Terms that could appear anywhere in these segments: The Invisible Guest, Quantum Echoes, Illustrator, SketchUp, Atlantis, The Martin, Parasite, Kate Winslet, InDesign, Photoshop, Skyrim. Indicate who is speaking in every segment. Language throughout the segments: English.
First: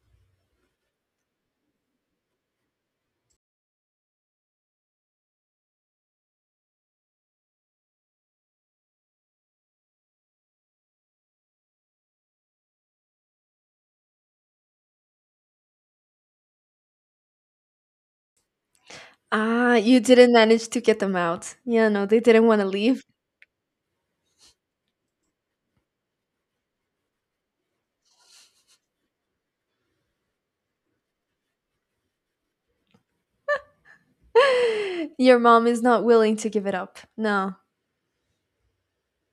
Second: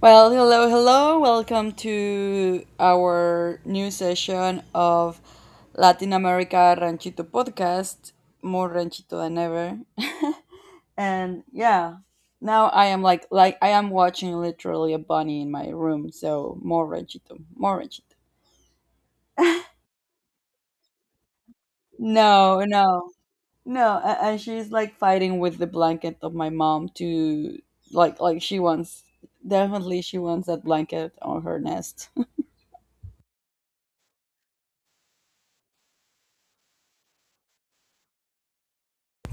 Speaker 1: Well, hello, hello. Welcome to our new session of Latin America Ranchito podcast. More ranchito than ever. And yeah, now I am like I am watching literally a bunny in my room, so more ranchito, more ranchito.
Speaker 2: Ah, you didn't manage to get them out. Yeah, no, they didn't
Speaker 1: No,
Speaker 2: want to leave.
Speaker 1: no. No, and she's like fighting with the blanket of my mom to like she wants definitely she wants that blanket on her nest.
Speaker 2: Your mom is not willing to give it up. No.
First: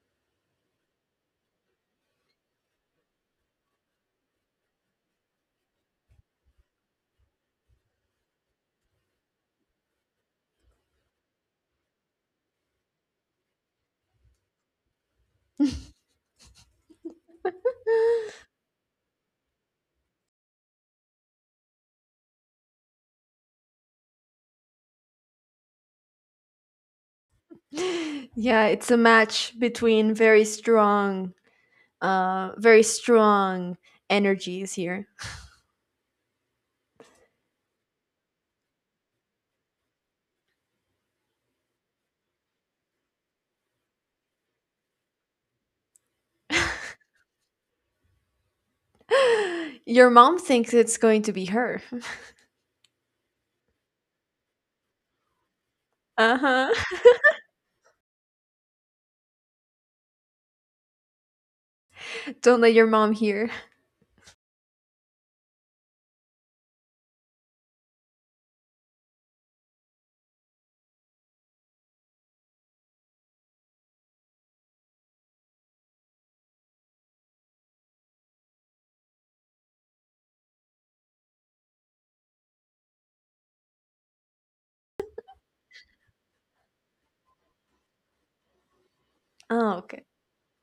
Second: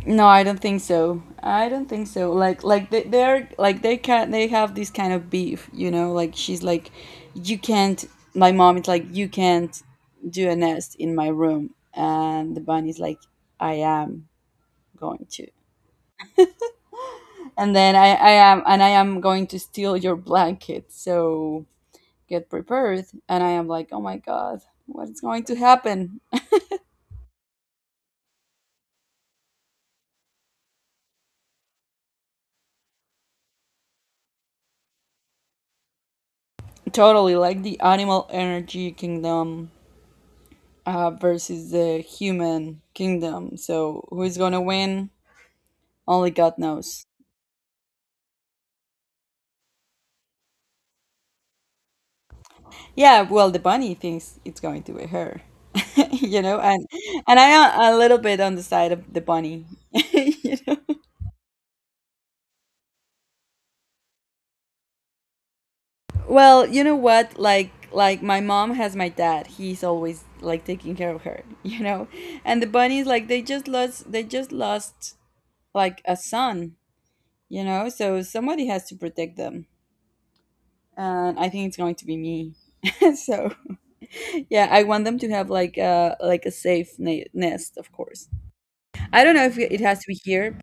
Speaker 1: No, I don't think so. I don't think so. Like they're like they have this kind of beef, you know, like she's like you can't, my mom is like you can't do a nest in my room, and the bunny's like I am going to. And then I am going to steal your blanket, so get prepared. And I am like, oh my god, what's going to happen?
Speaker 2: Yeah, it's a match between very strong energies here.
Speaker 1: Totally like the animal energy kingdom versus the human kingdom. So who's gonna win? Only God knows.
Speaker 2: Your mom thinks it's going to be her.
Speaker 1: Yeah, well, the bunny thinks it's going to be her,
Speaker 2: Uh
Speaker 1: you know,
Speaker 2: huh.
Speaker 1: and I am a little bit on the side of the bunny. You know?
Speaker 2: Don't let your mom hear.
Speaker 1: Well, you know what? Like my mom has my dad. He's always like taking care of her, you know, and the bunnies like they just lost like a son, you know, so somebody has to protect them, and I think it's going to be me. So. Yeah, I want them to have like a safe nest, of course. I don't know if
Speaker 2: Oh,
Speaker 1: it has
Speaker 2: okay.
Speaker 1: to be here,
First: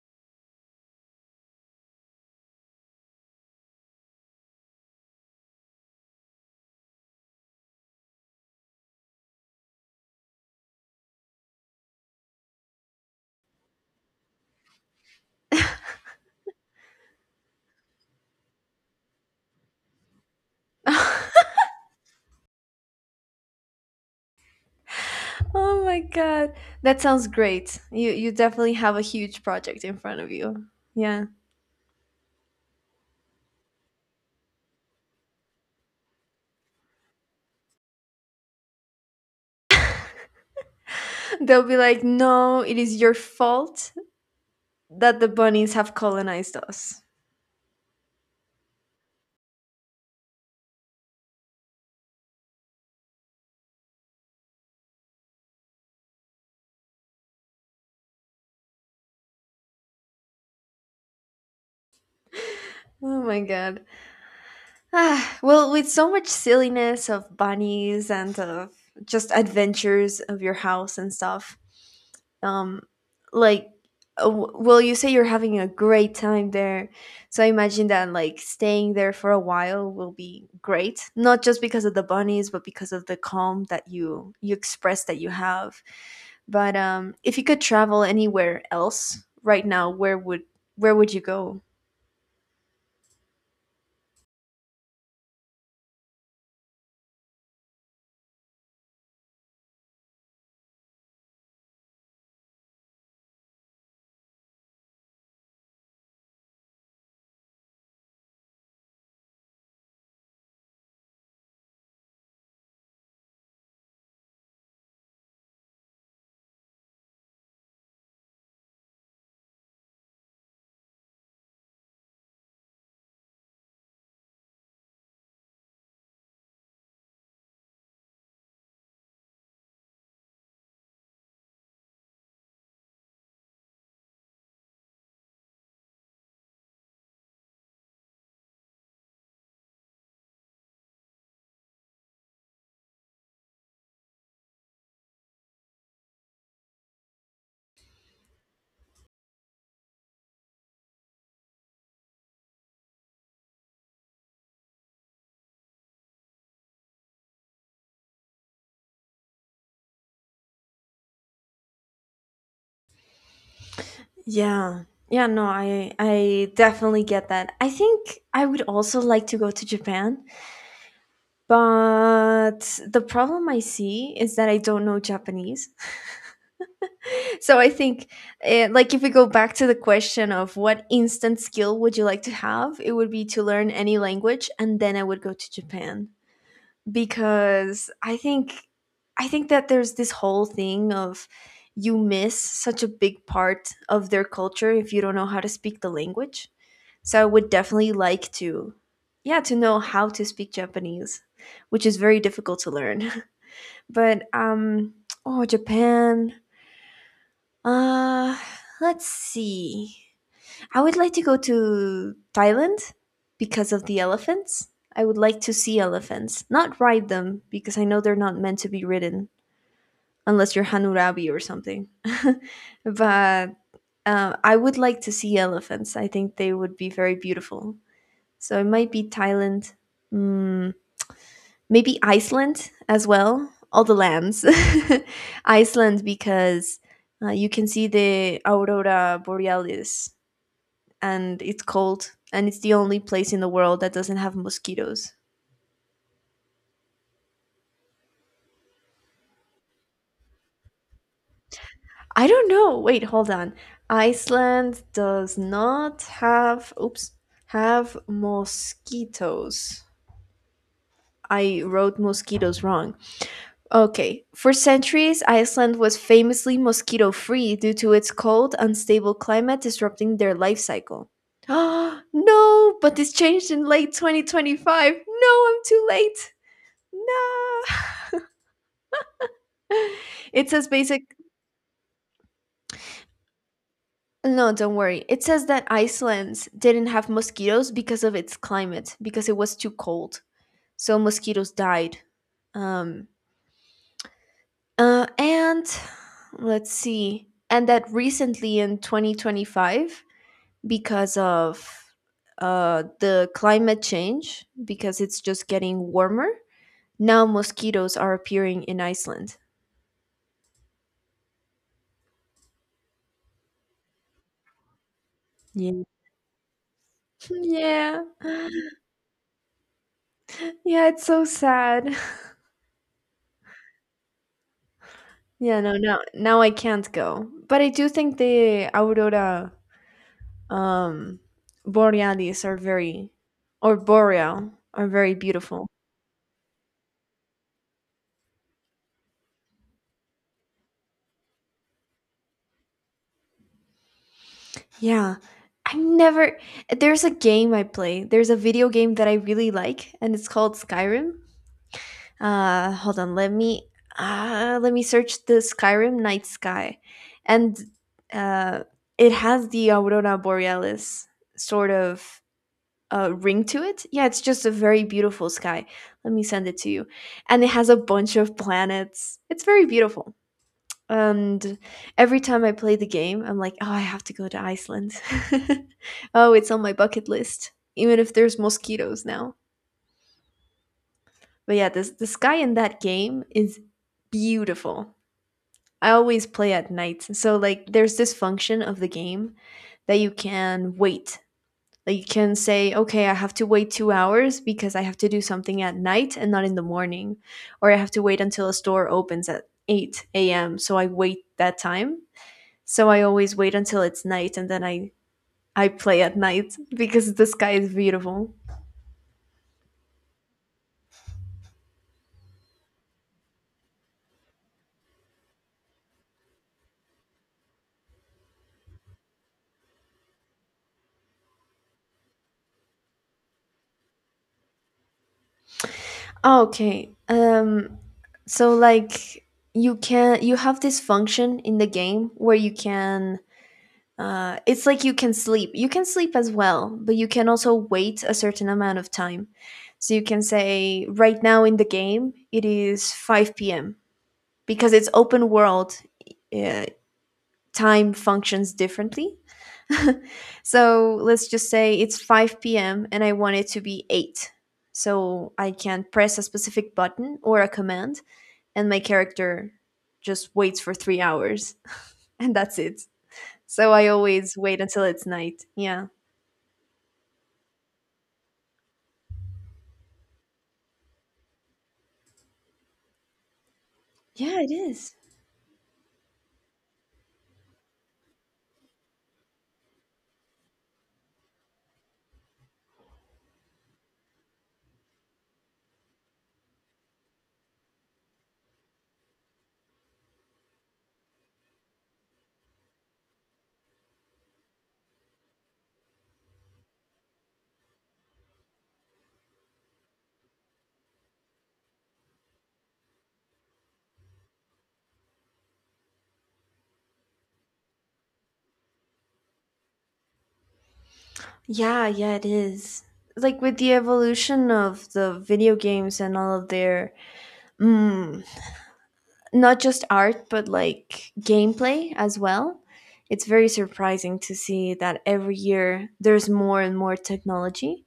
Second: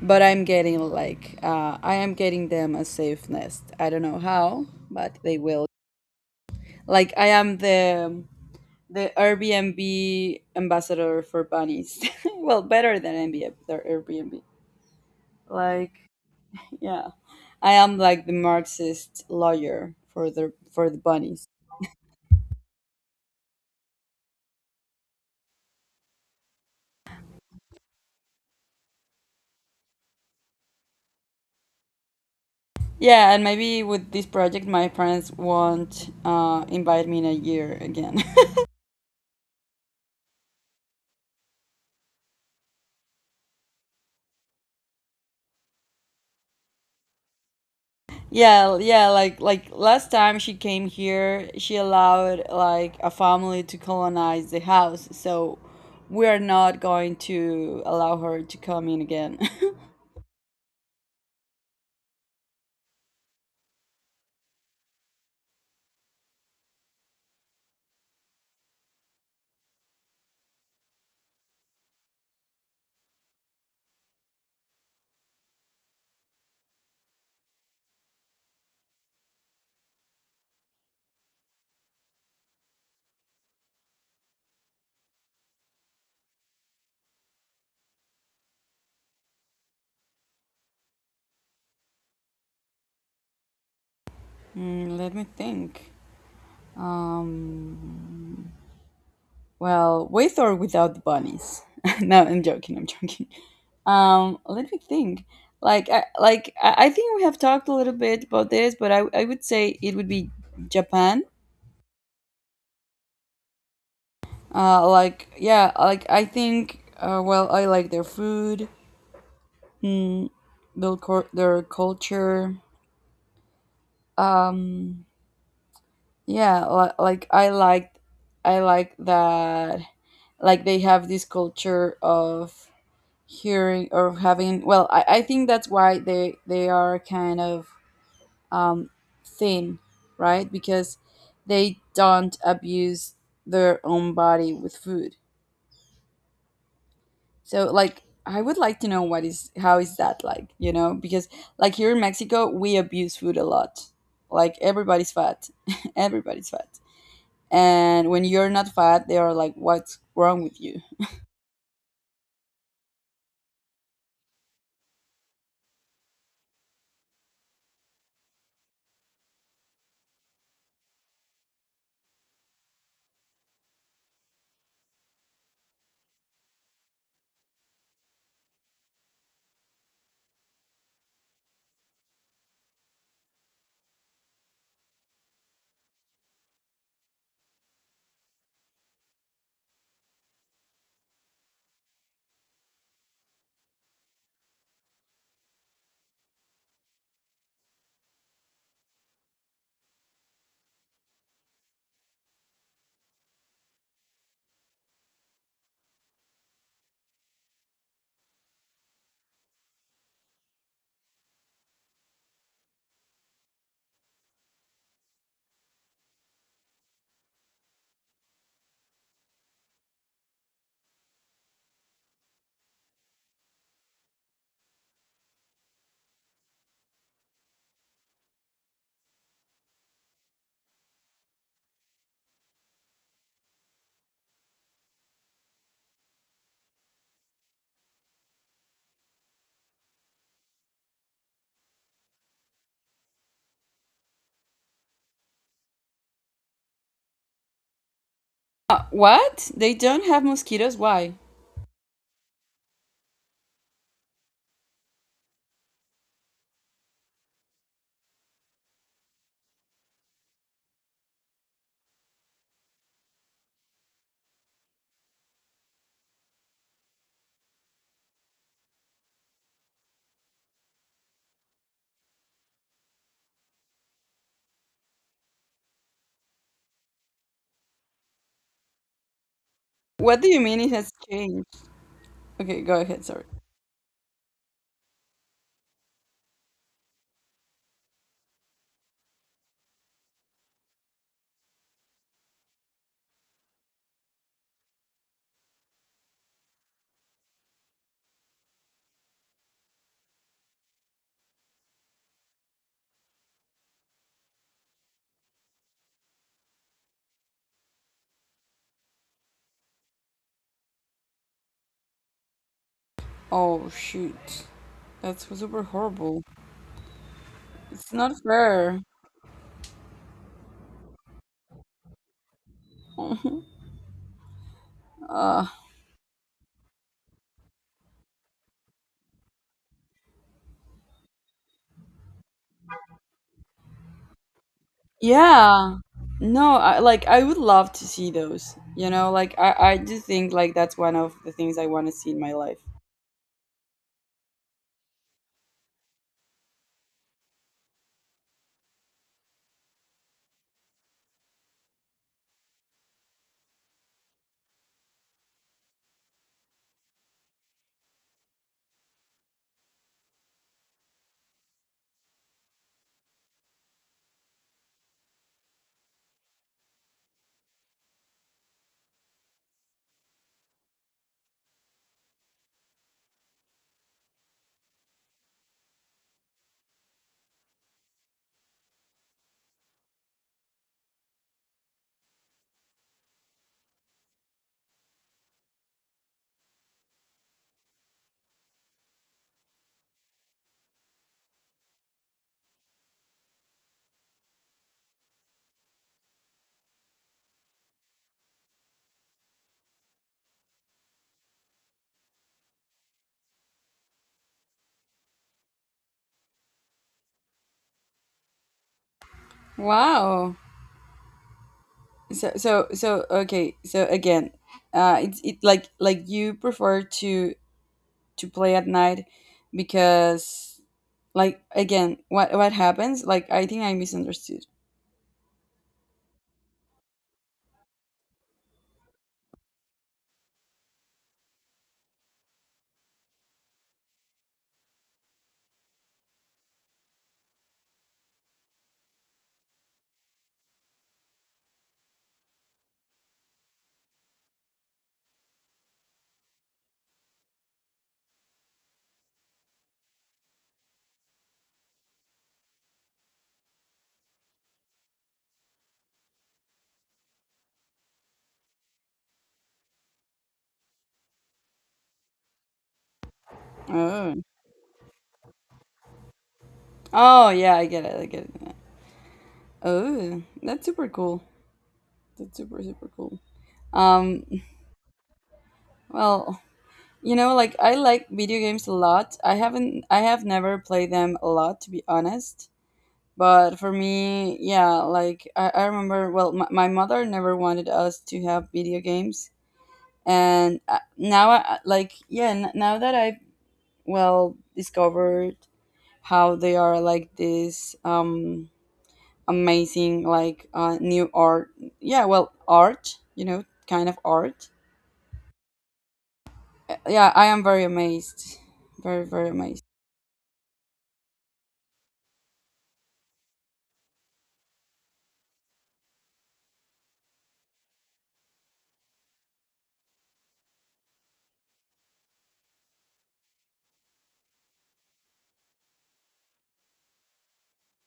Speaker 1: but I'm getting I am getting them a safe nest. I don't know how, but they will. Like I am the Airbnb ambassador for bunnies. Well, better than Airbnb, their Airbnb. Like yeah, I am like the Marxist lawyer for the bunnies.
Speaker 2: Oh my god, that sounds great. You definitely have a huge project in front of you. Yeah.
Speaker 1: Yeah, and maybe with this project, my friends won't invite me in a year again.
Speaker 2: They'll be like, no, it is your fault that the bunnies have colonized us.
Speaker 1: Yeah, yeah, like last time she came here, she allowed like a family to colonize the house, so we are not going to allow her to come in again.
Speaker 2: Oh my god. Ah, well, with so much silliness of bunnies and of just adventures of your house and stuff, um, like, well, you say you're having a great time there. So I imagine that, like, staying there for a while will be great, not just because of the bunnies, but because of the calm that you express that you have. But if you could travel anywhere else right now, where would you go?
Speaker 1: Let me think. Um, well, with or without the bunnies? No, I'm joking. I'm joking. Let me think. Like I think we have talked a little bit about this, but I would say it would be Japan. Like, yeah, like I think. Well, I like their food, mm, their culture. Um, yeah, like I like that. Like they have this culture of hearing or having. Well, I think that's why they are kind of um, thin, right? Because they don't abuse their own body with food. So like I would like to know what is how is that like, you know? Because like here in Mexico, we abuse food a lot. Like everybody's fat. Everybody's fat. And when you're not fat, they are like, "What's wrong with you?"
Speaker 2: Yeah. Yeah, no, I definitely get that. I think I would also like to go to Japan, but the problem I see is that I don't know Japanese. So I think like if we go back to the question of what instant skill would you like to have, it would be to learn any language, and then I would go to Japan because I think that there's this whole thing of you miss such a big part of their culture if you don't know how to speak the language. So I would definitely like to, yeah, to know how to speak Japanese, which is very difficult to learn. But oh, Japan. Uh, let's see. I would like to go to Thailand because of the elephants. I would like to see elephants, not ride them because I know they're not meant to be ridden unless you're Hanurabi or something. But I would like to see elephants. I think they would be very beautiful. So it might be Thailand, mm, maybe Iceland as well. All the lands. Iceland because you can see the aurora borealis, and it's cold, and it's the only place in the world that doesn't have mosquitoes.
Speaker 1: What? They don't have mosquitoes? Why?
Speaker 2: I don't know. Wait, hold on. Iceland does not have, oops, have mosquitoes. I wrote mosquitoes wrong. Okay, for centuries, Iceland was famously mosquito free due to its cold, unstable climate disrupting their life cycle. No, but this changed in late 2025. No, I'm too late. No.
Speaker 1: What do you
Speaker 2: It
Speaker 1: mean
Speaker 2: says
Speaker 1: it has
Speaker 2: basic.
Speaker 1: changed? Okay, go ahead. Sorry.
Speaker 2: No, don't worry. It says that Iceland didn't have mosquitoes because of its climate, because it was too cold. So mosquitoes died. Um, and let's see. And that recently in 2025, because of the climate change, because it's just getting warmer. Now mosquitoes are appearing in Iceland.
Speaker 1: Oh shoot, that's super
Speaker 2: Yeah.
Speaker 1: horrible. It's
Speaker 2: Yeah.
Speaker 1: not fair.
Speaker 2: Yeah, it's so sad.
Speaker 1: Mhm. Uh,
Speaker 2: Yeah, no, now I can't go. But I do think the aurora um borealis are very, or boreal, are very beautiful.
Speaker 1: yeah. No, like I would love to see those. You know, like I do think like that's one of the things I want to see in my life.
Speaker 2: Yeah. I never There's a game I play. There's a video game that I really like and it's called Skyrim. Hold on. Let me search the Skyrim night sky, and uh, it has the aurora borealis sort of ring to it. Yeah, it's just a very beautiful sky. Let me send it to you, and it has a bunch of planets. It's very beautiful. And every time I play the game, I'm like, oh, I have to go to Iceland. Oh, it's on my bucket list, even if there's mosquitoes now. But yeah, this the sky in that game is beautiful. I always play at night. So like there's this function of the game that you can wait. Like you can say, okay, I have to wait 2 hours because I have to do something at night and not in the morning. Or I have to wait until a store opens at 8 a.m. So I wait that time. So I always wait until it's night, and then I play at night because the sky is beautiful.
Speaker 1: Wow. So, okay. So again, it's it like you prefer to play at night, because like again, what happens? Like I think I misunderstood.
Speaker 2: Oh, okay. So like you have this function in the game where you can it's like you can sleep. You can sleep as well, but you can also wait a certain amount of time. So you can say right now in the game it is 5 p.m. Because it's open world, uh, time functions differently. So let's just say it's 5 p.m. and I want it to be 8. So I can press a specific button or a command, and my character just waits for 3 hours, and that's it. So I
Speaker 1: Oh.
Speaker 2: always wait until it's night. Yeah.
Speaker 1: Oh yeah, I get it. I get it. Oh, that's super cool. That's super super cool. Um.
Speaker 2: Yeah, it is.
Speaker 1: Well. You know, like I like video games a lot. I have never played them a lot, to be honest. But for me, yeah, like I remember well my mother never wanted us to have video games, and now I like yeah, now that I well discovered how they are like this amazing like new art. Yeah, well, art, you know, kind of art. Yeah, I am very amazed. Very very amazed.
Speaker 2: Yeah, yeah, it is. Like with the evolution of the video games and all of their mm, not just art but like gameplay as well, it's very surprising to see that every year there's more and more technology,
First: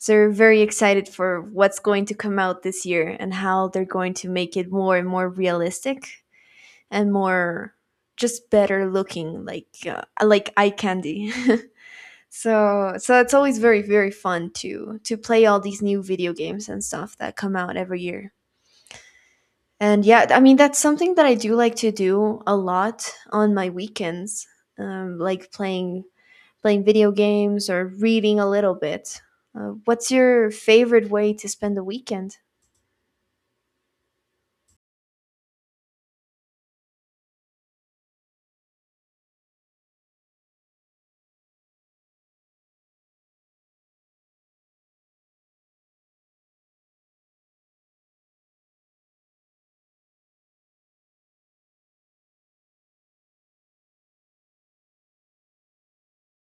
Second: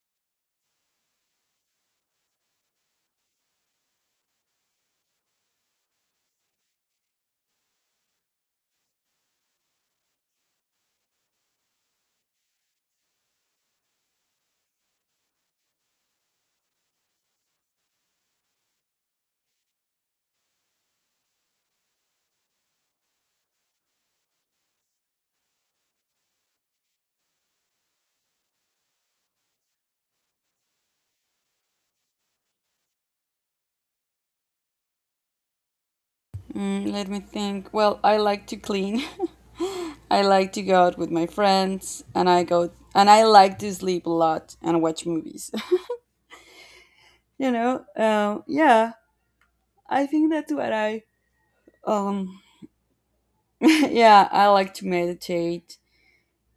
Speaker 2: so we're very excited for what's going to come out this year and how they're going to make it more and more realistic and more just better looking, like eye candy. So so it's always very very fun to play all these new video games and stuff that come out every year, and yeah, I mean that's something that I do like to do a lot on my weekends, um, like playing playing video games or reading a little bit. What's your favorite way to spend the weekend?
Speaker 1: Let me think. Well, I like to clean. I like to go out with my friends, and I go and I like to sleep a lot and watch movies. You know, yeah, I think that's what I um. Yeah, I like to meditate.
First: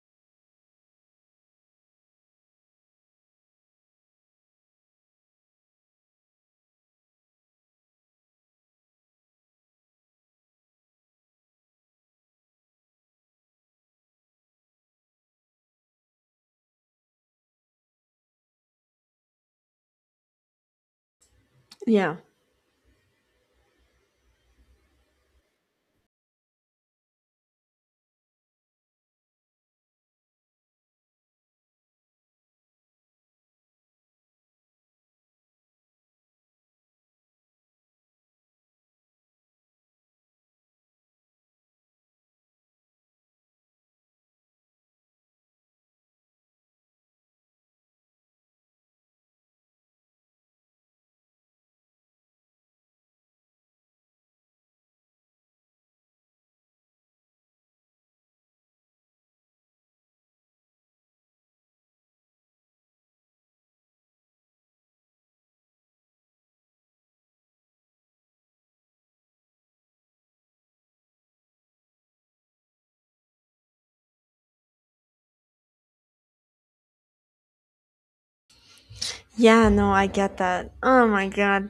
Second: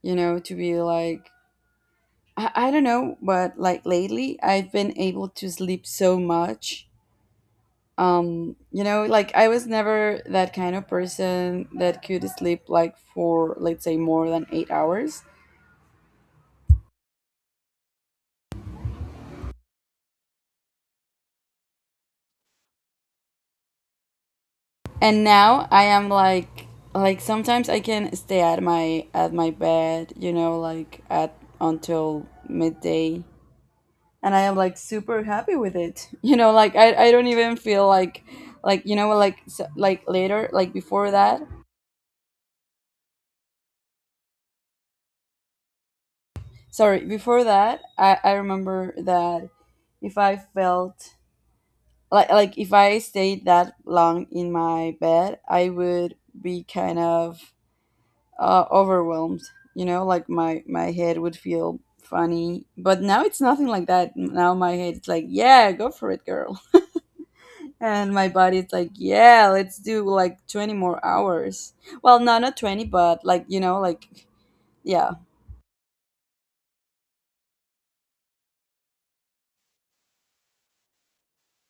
Speaker 1: You know, to be like I don't know, but like lately I've been able to sleep so much. You know, like I was never that kind of person that could sleep like, for let's say, more than 8 hours,
Speaker 2: Yeah.
Speaker 1: and now I am like sometimes I can stay at my bed, you know, like at until midday. And I am like super happy with it. You know, like I don't even feel like like so, like later like before that. Sorry, before that I remember that if I felt like if I stayed that long in my bed, I would be kind of overwhelmed. You know, like my head would feel funny, but now it's nothing like that. Now my head's like, yeah, go for it, girl, and my body's like, yeah, let's do like 20 more hours. Well, no, not 20, but like you know, like yeah,
Speaker 2: Yeah, no, I get that. Oh my god.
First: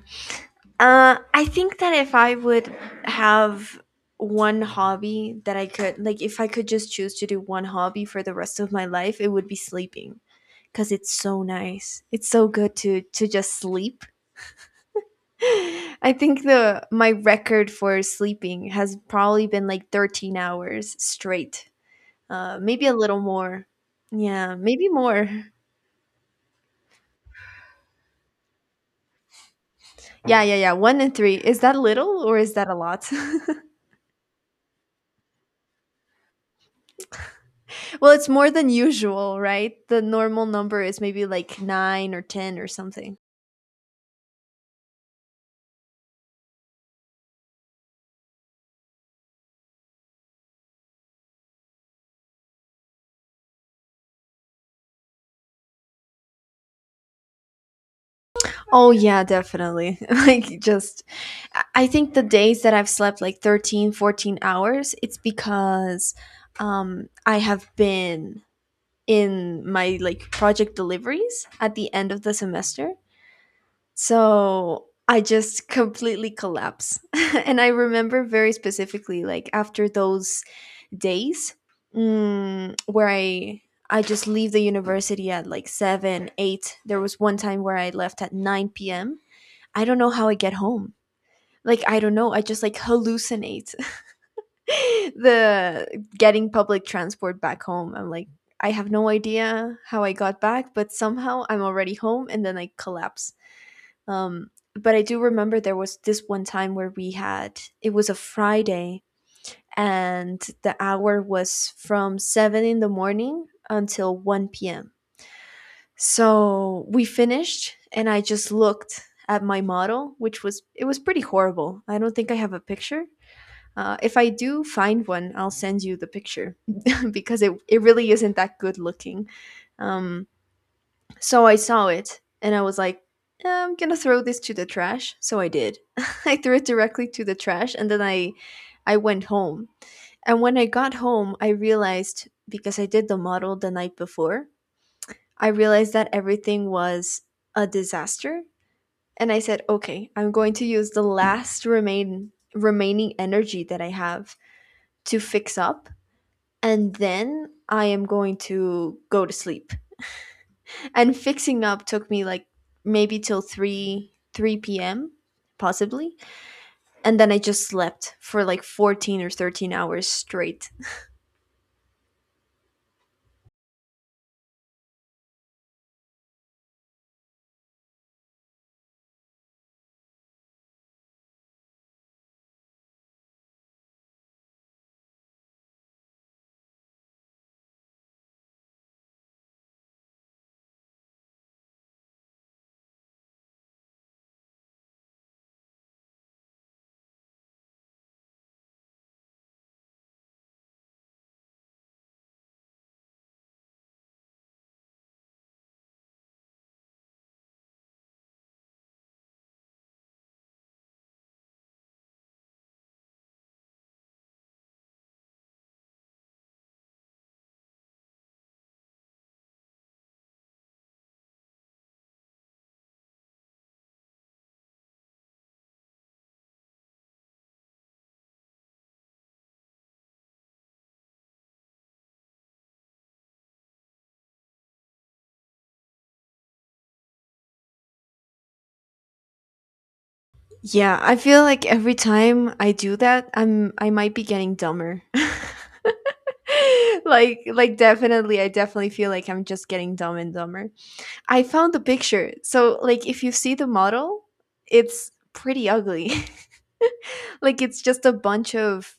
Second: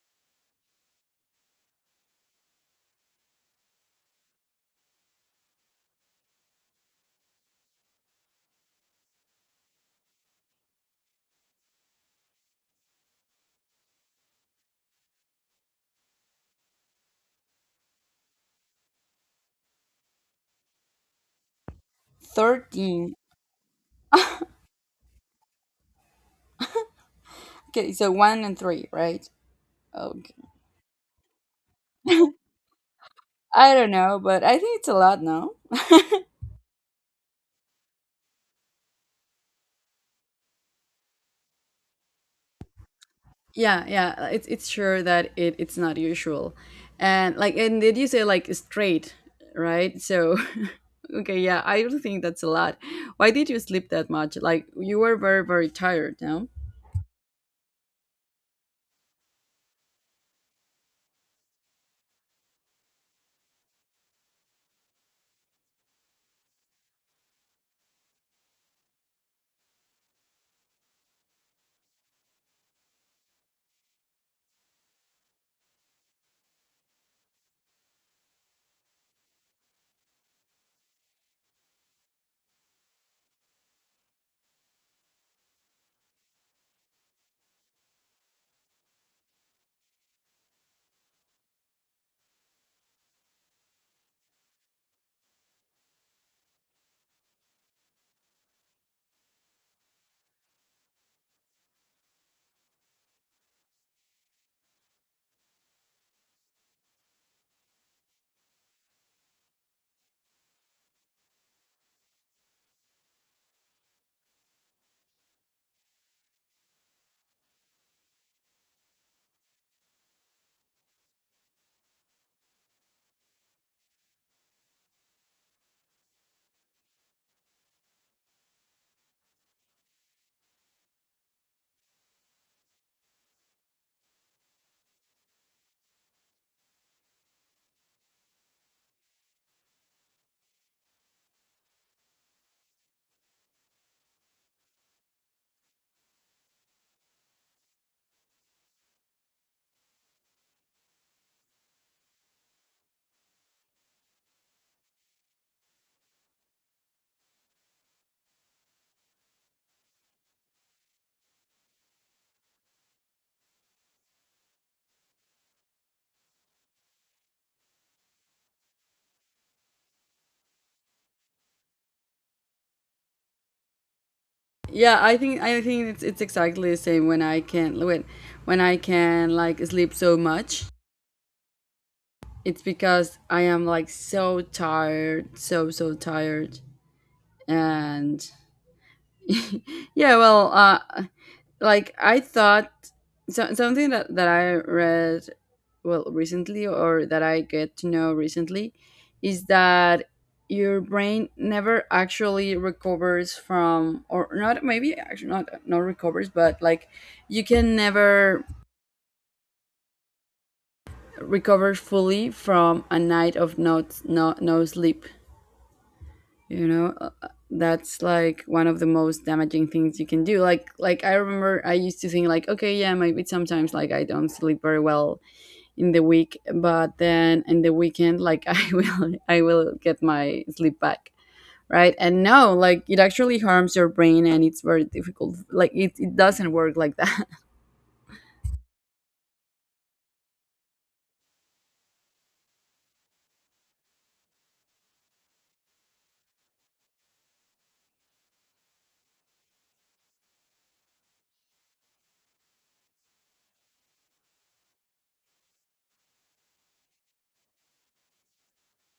Speaker 2: I think that if I would have one hobby that I could, like if I could just choose to do one hobby for the rest of my life, it would be sleeping, because it's so nice. It's so good to just sleep. I think the my record for sleeping has probably been like 13 hours straight. Maybe a
Speaker 1: 13.
Speaker 2: little more. Yeah, maybe more.
Speaker 1: Okay, so one and three, right? Okay,
Speaker 2: Yeah, yeah, yeah. One and three. Is that little or is that a lot?
Speaker 1: I don't know, but I think it's a lot now.
Speaker 2: Well, it's more than usual, right? The normal number is maybe like nine or 10 or something.
Speaker 1: Yeah, yeah, it's sure that it's not usual, and like and did you say like straight, right? So okay, yeah, I don't think that's a lot. Why did you sleep that much? Like you were very, very tired, no?
Speaker 2: Oh, yeah, definitely. Like, just, I think the days that I've slept like 13, 14 hours, it's because I have been in my like project deliveries at the end of the semester. So I just completely collapse. And I remember very specifically like after those days, where I just leave the university at like 7, 8. There was one time where I left at 9 p.m. I don't know how I get home. Like I don't know, I just like hallucinate the getting public transport back home. I'm like, I have no idea how I got back, but somehow I'm already home and then I collapse. But I do remember there was this one time where we had, it was a Friday and the hour was from 7 in the morning until 1 p.m. So we finished and I just looked at my model, which was, it was pretty horrible. I don't think I have a picture, if I do find one, I'll send you the picture because it really isn't that good looking. Um, so I saw it and I was like, "Eh, I'm gonna throw this to the trash." So I did. I threw it directly to the trash, and then I went home. And when I got home, I realized, because I did the model the night before, I realized that everything was a disaster. And I said, okay, I'm going to use the last remaining energy that I have to fix up, and then I am going to go to sleep. And fixing up took me like maybe till 3 p.m. possibly. And then I just slept for like 14 or 13 hours straight.
Speaker 1: Yeah, I think it's exactly the same when I can like sleep so much. It's because I am like so tired, so so tired, and yeah, well, like I thought. So, something that I read well recently, or that I get to know recently, is that your brain never actually recovers from, or not maybe actually not recovers, but like you can never recover fully from a night of no, no, no sleep, you know. That's like one of the most damaging things you can do. Like I remember I used to think like okay, yeah, maybe sometimes like I don't sleep very well in the week, but then in the weekend like I will get my sleep back, right? And no, like it actually harms your brain, and it's very difficult. Like it doesn't work like that.
Speaker 2: Yeah, I feel like every time I do that, I'm I might be getting dumber. Like definitely I definitely feel like I'm just getting dumb and dumber. I found the picture. So like if you see the model, it's pretty ugly. Like it's just a bunch of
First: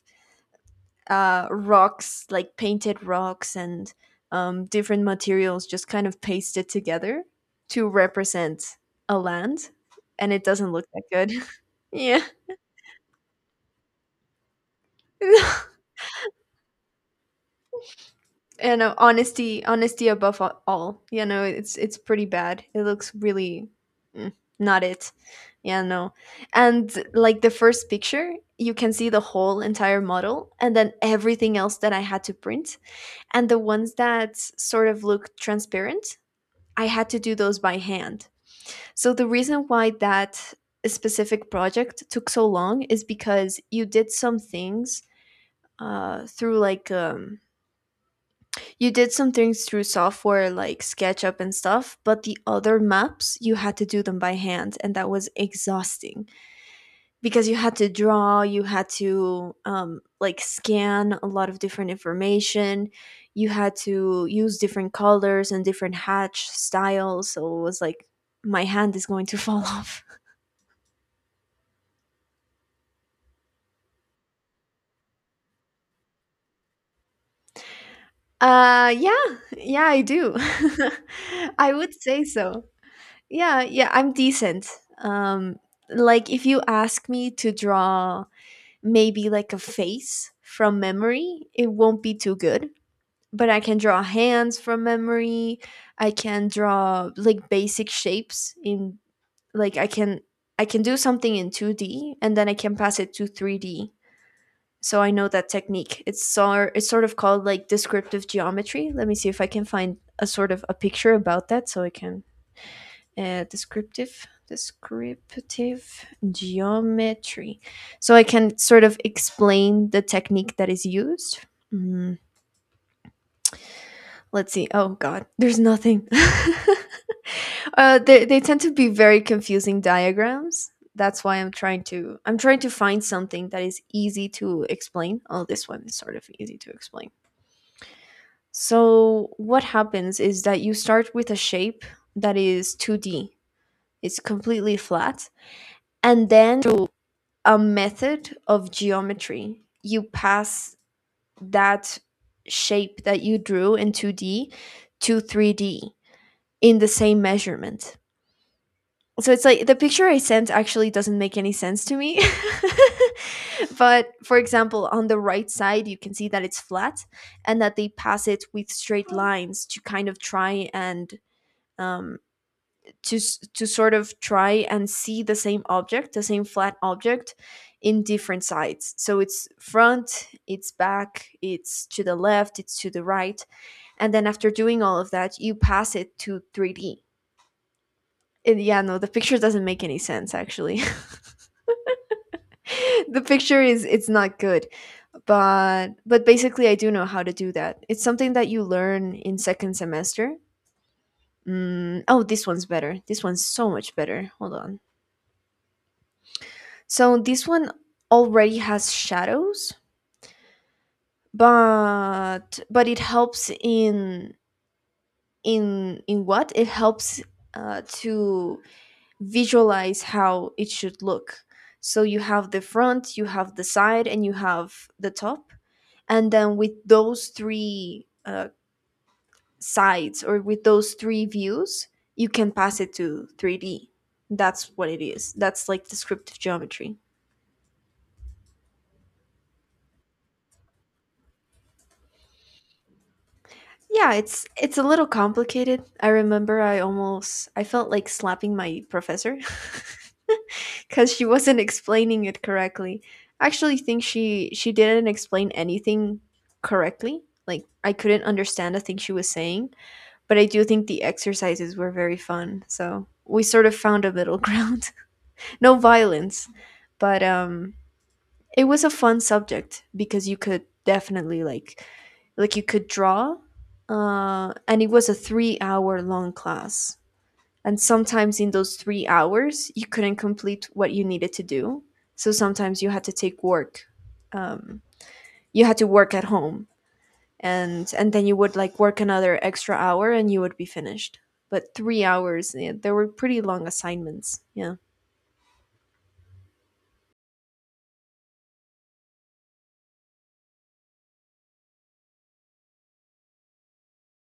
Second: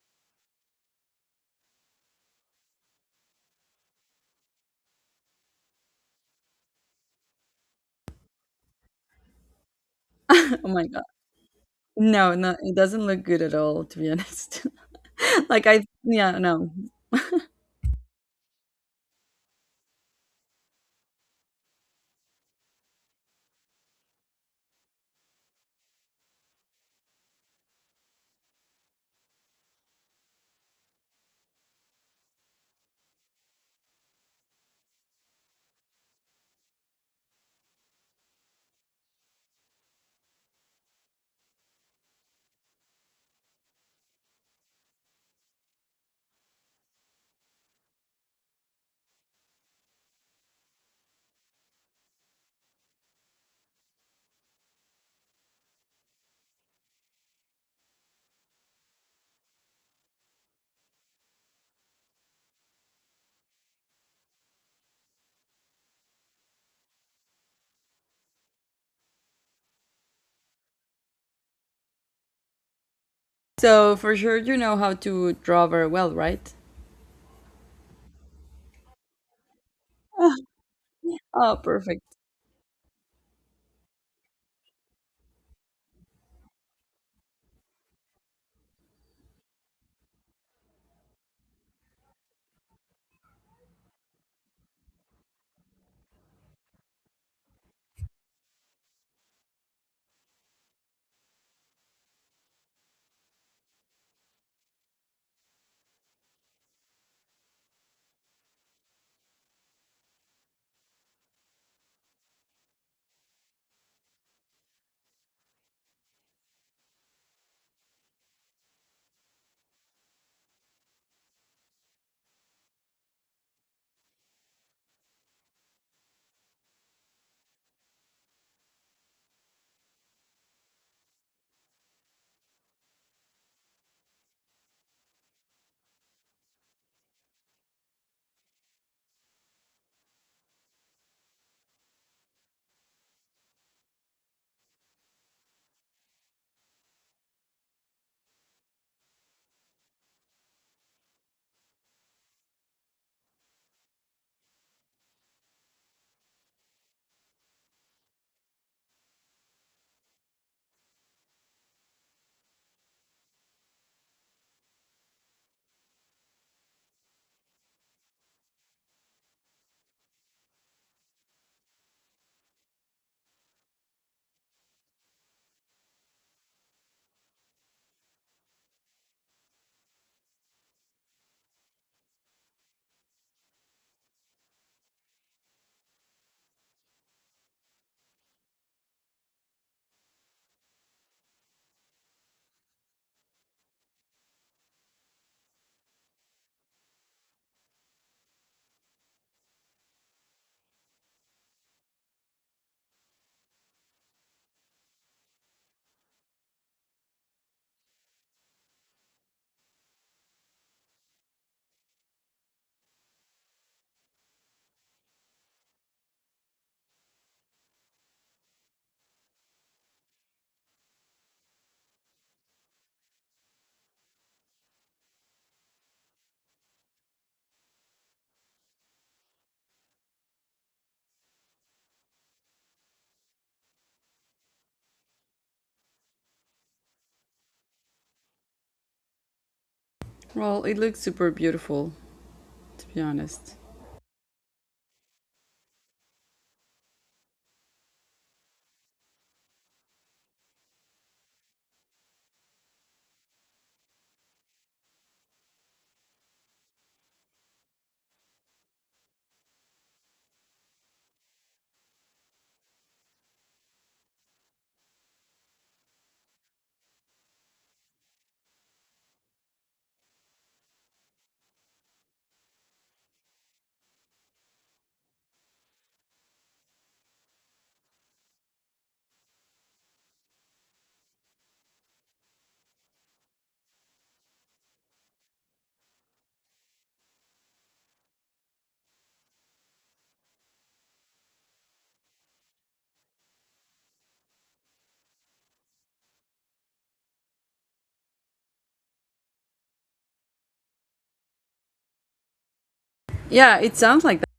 Speaker 2: rocks, like painted rocks and different materials just kind of pasted together to represent a land, and it
Speaker 1: Oh
Speaker 2: doesn't
Speaker 1: my
Speaker 2: look
Speaker 1: god.
Speaker 2: that good. Yeah.
Speaker 1: No, no, it doesn't look good at all, to be honest. Like, I, yeah, no.
Speaker 2: And honesty above all, you know, it's pretty bad. It looks really mm, not it yeah, no. And like the first picture, you can see the whole entire model and then everything else that I had to print, and the ones that sort of look transparent, I had to do those by hand. So the reason why that specific project took so long is because you did some things through like you did some things through software like SketchUp and stuff, but the other maps you had to do them by hand, and that was exhausting because you had to draw you had to like scan a lot of different information. You had to use different colors and different hatch styles, so it was like my hand is going to fall off.
Speaker 1: So for sure you know how to draw very well, right?
Speaker 2: Yeah, yeah I do.
Speaker 1: Oh
Speaker 2: I would
Speaker 1: perfect.
Speaker 2: say so. Yeah, yeah, I'm decent. um like if you ask me to draw maybe like a face from memory, it won't be too good, but I can draw hands from memory. I can draw like basic shapes in, like I can, I can do something in 2D and then I can pass it to 3D. So I know that technique. It's sort of called like descriptive geometry. Let me see if I can find a sort of a picture about that so I can. Descriptive geometry. So I can sort of explain the technique that is used. Mm. Let's see, oh god, there's nothing. They tend to be very confusing diagrams. That's why I'm trying to find something that is easy to explain. Oh, this one is sort of easy to explain. So what happens is that you start with a shape that is 2D. It's completely flat, and then through a method of geometry you pass that shape that you drew in 2D to 3D in the same measurement. So it's like the picture I sent actually doesn't make any sense to me. But for example, on the right side, you can see that it's flat and that they pass it with straight lines to kind of try and um, to, to sort of try and see the same object, the same flat object in different sides. So it's front, it's back, it's to the left, it's to the right. And then after doing all of that, you pass it to 3D. It, yeah, no, the picture doesn't make any sense actually. The picture is, it's not good, but basically I do know how to do that. It's something that you learn in second semester. Mm, oh this one's better, this one's so much better, hold on. So this one already has shadows, but it helps in, in what it helps to visualize how it should look. So you have the front, you have the side, and you have the top. And then with those three sides, or with those three views, you can pass it to 3D. That's what it is. That's like descriptive geometry.
Speaker 1: Well, it looks super beautiful, to be honest.
Speaker 2: Yeah, it's a little complicated. I remember I almost, I felt like slapping my professor cuz she wasn't explaining it correctly. I actually think she didn't explain anything correctly. Like I couldn't understand a thing she was saying, but I do think the exercises were very fun. So we sort of found a middle ground. No violence, but it was a fun subject because you could definitely like you could draw and it was a 3 hour long class, and sometimes in those 3 hours you couldn't complete what you needed to do. So sometimes you had to take work, um, you had to work at home, and then you would like work another extra hour and you would be finished. But 3 hours, yeah, there were pretty long assignments. Yeah,
Speaker 1: Yeah, it sounds like that.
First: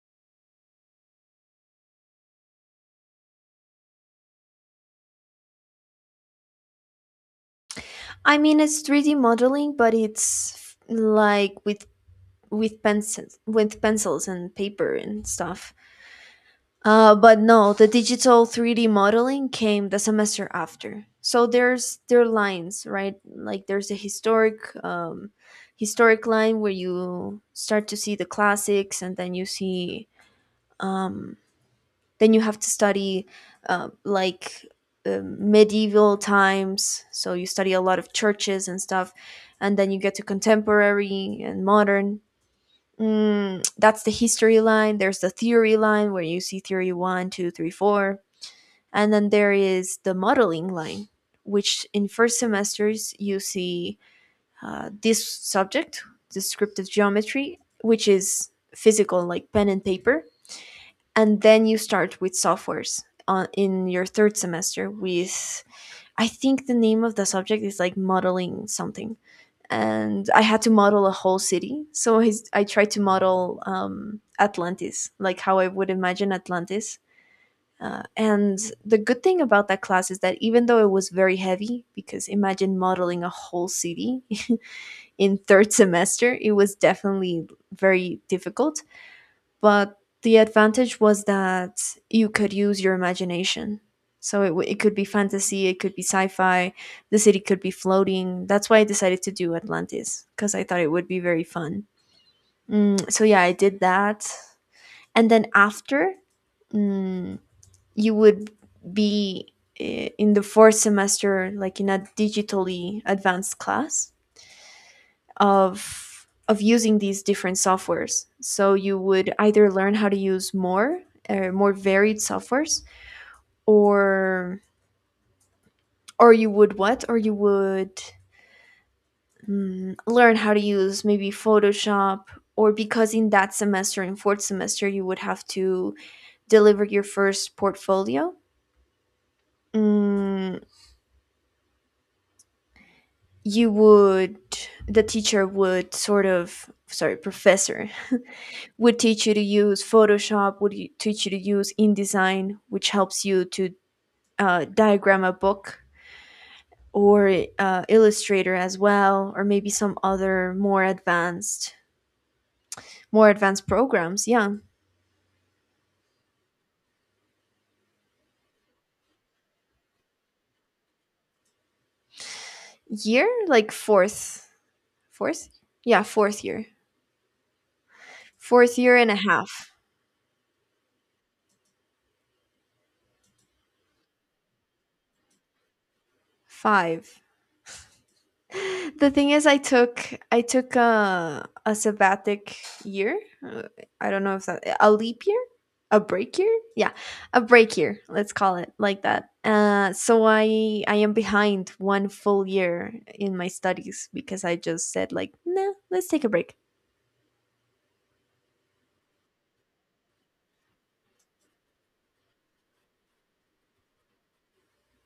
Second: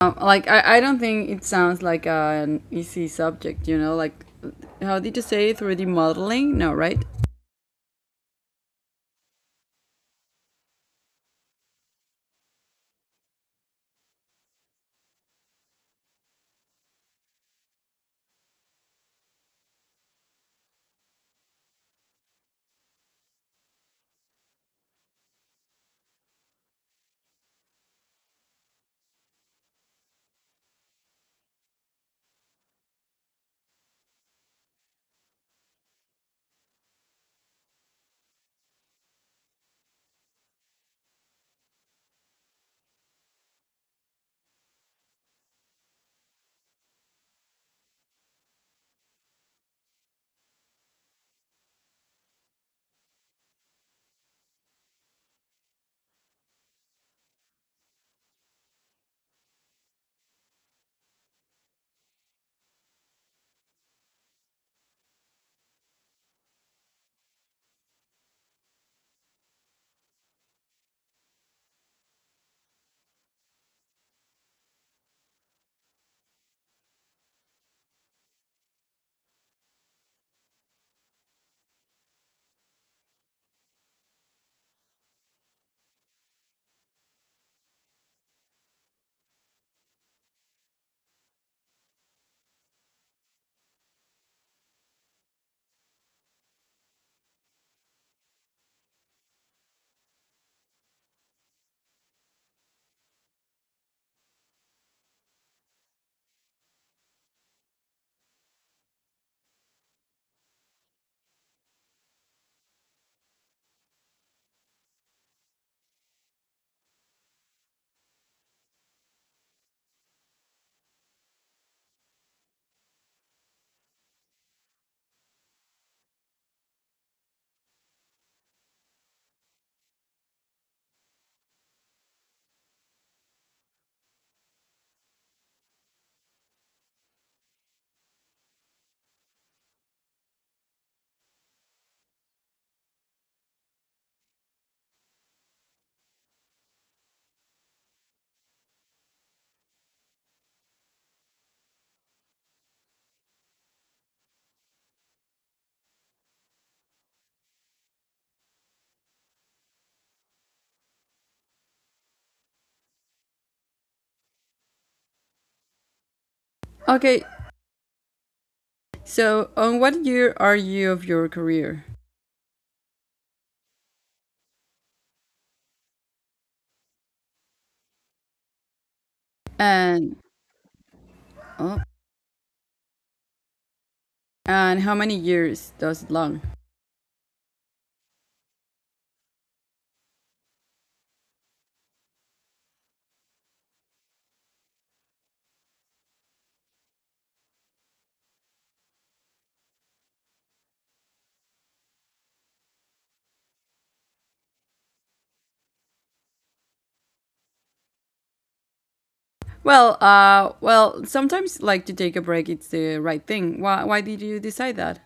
Speaker 1: Like, I don't think it sounds like an easy subject, you know? Like, how did you say 3D modeling? No, right?
Speaker 2: I mean it's 3D modeling, but like with with pencils and paper and stuff. But no, the digital 3D modeling came the semester after. So there are lines, right? Like there's a historic historic line where you start to see the classics, and then you see um, then you have to study uh, like medieval times. So you study a lot of churches and stuff, and then you get to contemporary and modern. Mm, that's the history line. There's the theory line where you see theory one, two, three, four. And then there is the modeling line, which in first semesters you see this subject, descriptive geometry, which is physical, like pen and paper. And then you start with softwares on, in your third semester with, I think the name of the subject is like modeling something, and I had to model a whole city. So his, I tried to model Atlantis, like how I would imagine Atlantis. And the good thing about that class is that even though it was very heavy, because imagine modeling a whole city, in third semester, it was definitely very difficult. But the advantage was that you could use your imagination. So it, it could be fantasy, it could be sci fi, the city could be floating. That's why I decided to do Atlantis, because I thought it would be very fun. Mm, so yeah, I did that. And then after, mm, you would be in the fourth semester, like in a digitally advanced class of of using these different softwares. So you would either learn how to use more more varied softwares, or or you would what? Or you would mm, learn how to use maybe Photoshop. Or because in that semester, in fourth semester, you would have to deliver your first portfolio. Mm, you would, the teacher would sort of, sorry, professor would teach you to use Photoshop, would teach you to use InDesign, which helps you to diagram a book, or Illustrator as well, or maybe some other more advanced programs. Yeah,
Speaker 1: Okay, so on what year are you of your career?
Speaker 2: year like fourth, fourth, yeah, fourth year and a half,
Speaker 1: And, oh, and how many years does it long?
Speaker 2: five. The thing is I took a sabbatic year. Uh, I don't know if that a leap year, a break year? Yeah, a break year. Let's call it like that. Uh, so I am behind one full year in my studies because I just said like, "Nah, let's take a break."
Speaker 1: Well, well, sometimes like to take a break, it's the right thing. Why did you decide that?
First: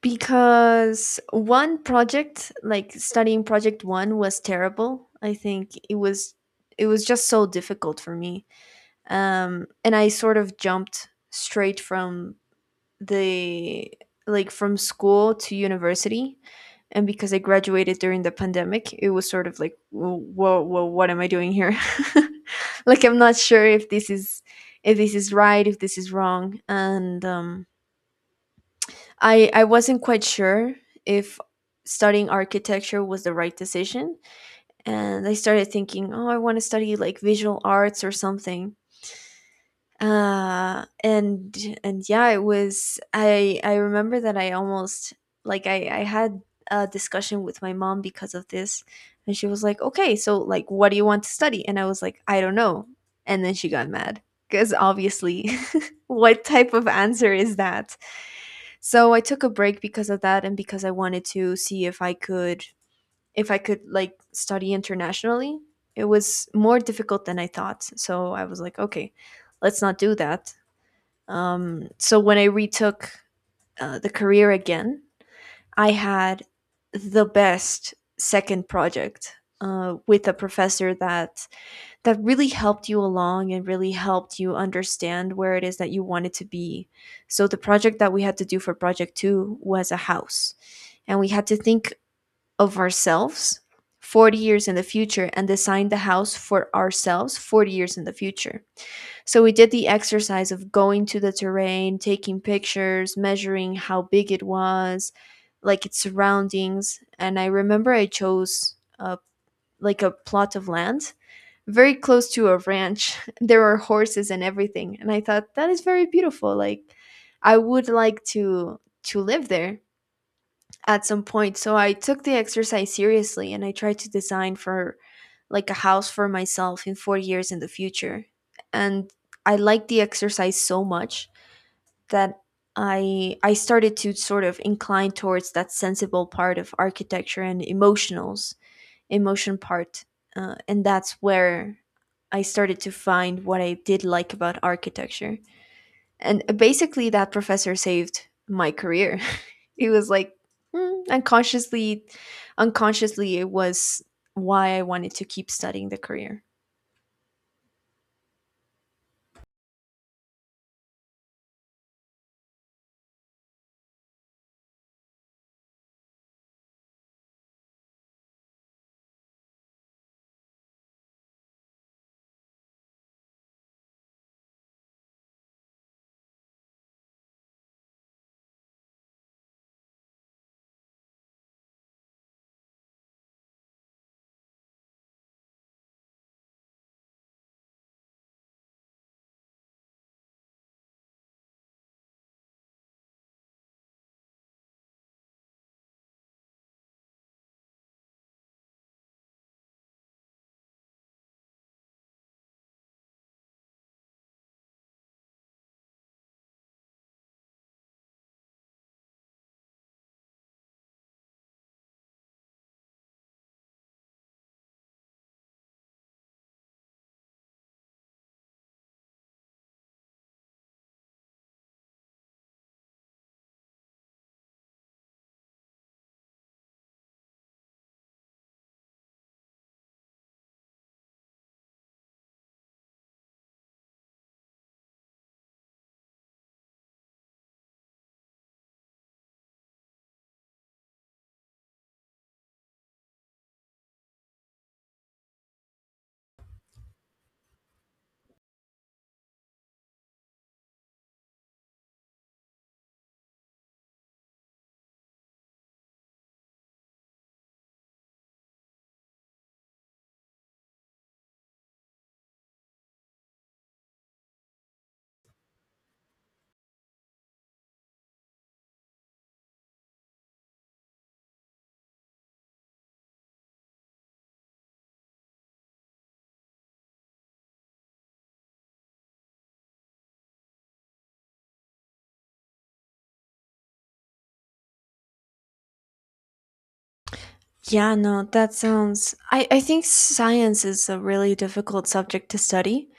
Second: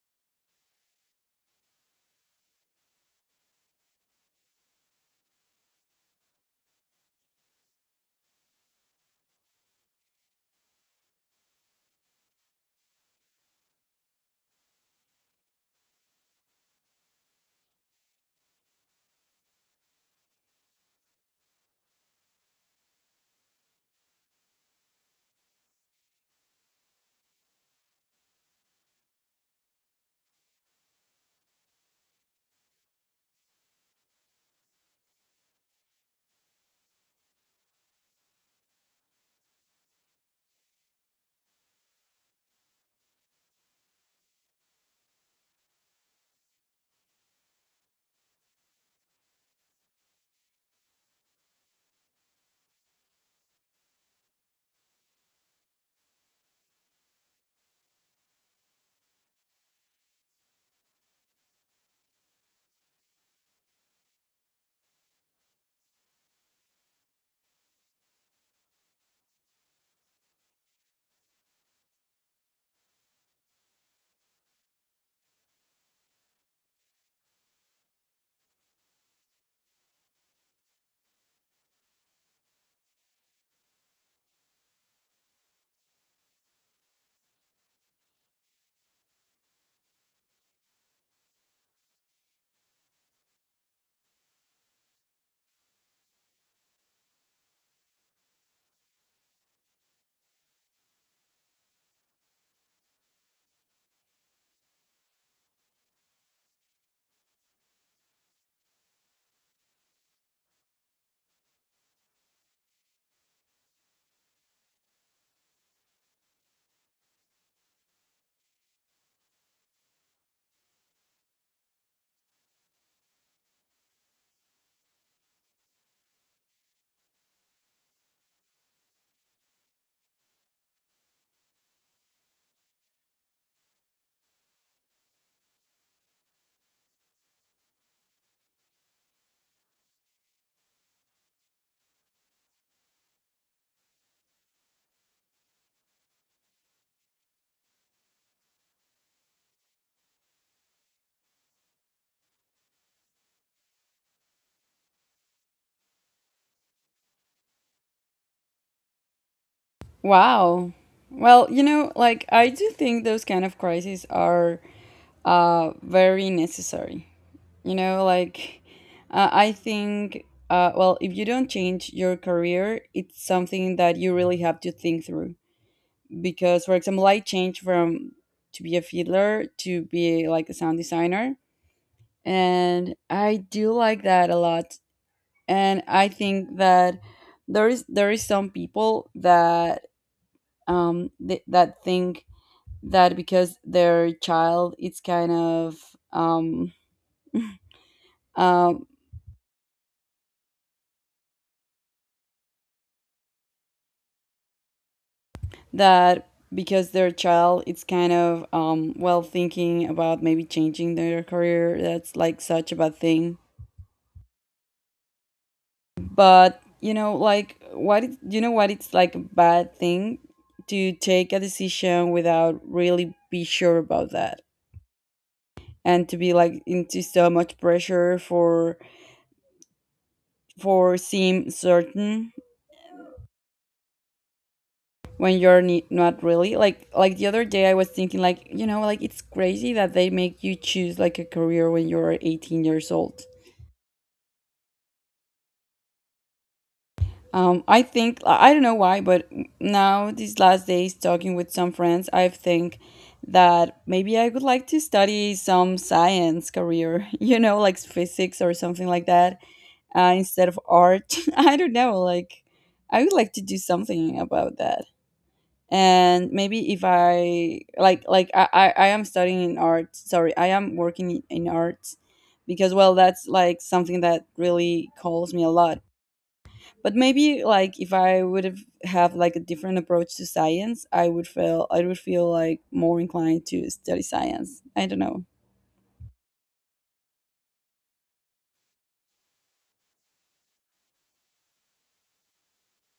Speaker 2: Because one project, like studying project 1 was terrible. I think it was, it was just so difficult for me, um, and I sort of jumped straight from the, like from school to university, and because I graduated during the pandemic, it was sort of like, whoa, whoa, what am I doing here? Like I'm not sure if this is, if this is right, if this is wrong. And um, I wasn't quite sure if studying architecture was the right decision, and I started thinking, oh, I want to study like visual arts or something. And yeah, it was, I remember that I almost, like I had a discussion with my mom because of this, and she was like, "Okay, so like what do you want to study?" And I was like, "I don't know." And then she got mad because obviously, what type of answer is that? So I took a break because of that, and because I wanted to see if I could, if I could like study internationally. It was more difficult than I thought. So I was like, okay, let's not do that. So when I retook the career again, I had the best second project with a professor that that really helped you along and really helped you understand where it is that you wanted to be. So the project that we had to do for project two was a house, and we had to think of ourselves 40 years in the future and design the house for ourselves 40 years in the future. So we did the exercise of going to the terrain, taking pictures, measuring how big it was, like its surroundings. And I remember I chose a, like a plot of land very close to a ranch. There were horses and everything. And I thought that is very beautiful. Like I would like to live there at some point. So I took the exercise seriously and I tried to design for like a house for myself in 4 years in the future. And I liked the exercise so much that I started to sort of incline towards that sensible part of architecture and emotionals emotion part. And that's where I started to find what I did like about architecture. And basically that professor saved my career. It was like mm, unconsciously, unconsciously, it was why I wanted to keep studying the career.
Speaker 1: Wow. Well, you know, like I do think those kind of crises are very necessary. You know, like, I think, well, if you don't change your career, it's something that you really have to think through. Because, for example, I changed from to be a fiddler to be like a sound designer, and I do like that a lot. And I think that there is some people that that think that because their child it's kind of um um, that because they're a child, it's kind of well thinking about maybe changing their career. That's like such a bad thing. But you know, like you know what it's like a bad thing to take a decision without really be sure about that, and to be like into so much pressure for seem certain when you're not really, like the other day I was thinking like you know like it's crazy that they make you choose like a career when you're 18 years old. I think I don't know why, but now these last days talking with some friends, I think that maybe I would like to study some science career, you know, like physics or something like that, instead of art. I don't know, like I would like to do something about that, and maybe if I, I am studying in art, sorry, I am working in arts because well that's like something that really calls me a lot, but maybe like if I would have like a different approach to science, I would feel like more inclined to study science. I don't know.
Speaker 2: Yeah, no, that sounds. I think science is a really difficult subject to study,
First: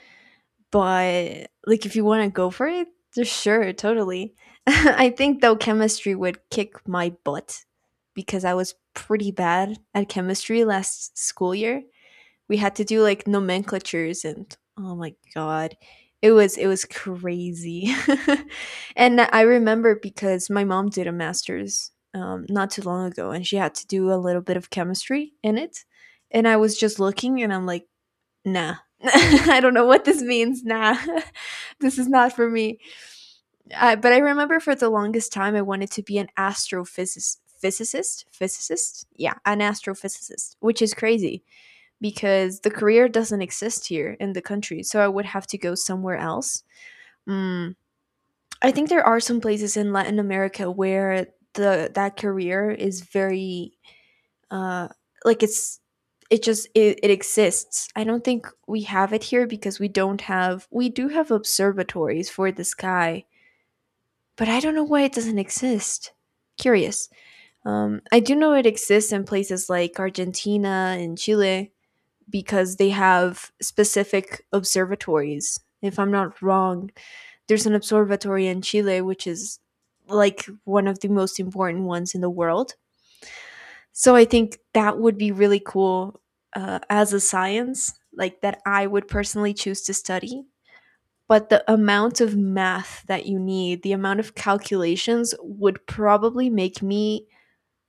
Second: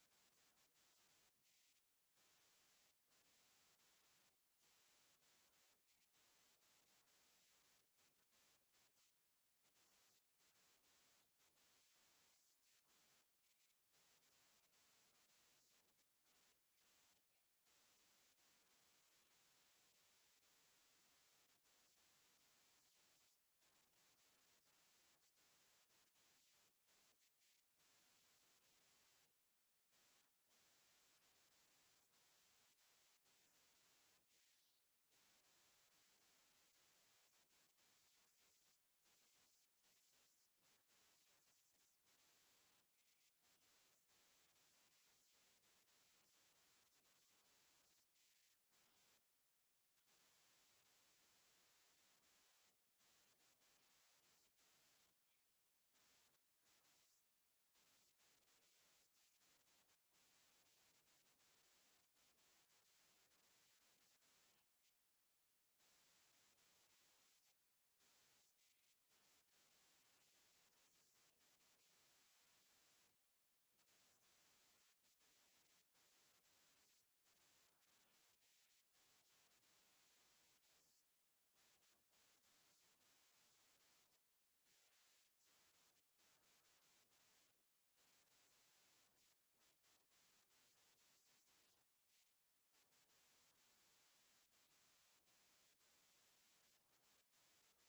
Speaker 2: but like if you want to go for it, sure, totally. I think though chemistry would kick my butt because I was pretty bad at chemistry last school year. We had to do like nomenclatures and oh my god, it was crazy. And I remember because my mom did a master's not too long ago, and she had to do a little bit of chemistry in it. And I was just looking and I'm like nah. I don't know what this means. Nah. This is not for me. But I remember for the longest time I wanted to be an astrophysicist physicist physicist yeah, an astrophysicist, which is crazy because the career doesn't exist here in the country. So I would have to go somewhere else. Mm. I think there are some places in Latin America where the that career is very uh, like it's it just it exists. I don't think we have it here because we don't have we do have observatories for the sky, but I don't know why it doesn't exist. Curious. I do know it exists in places like Argentina and Chile, because they have specific observatories. If I'm not wrong, there's an observatory in Chile, which is like one of the most important ones in the world. So I think that would be really cool, as a science, like that I would personally choose to study. But the amount of math that you need, the amount of calculations would probably make me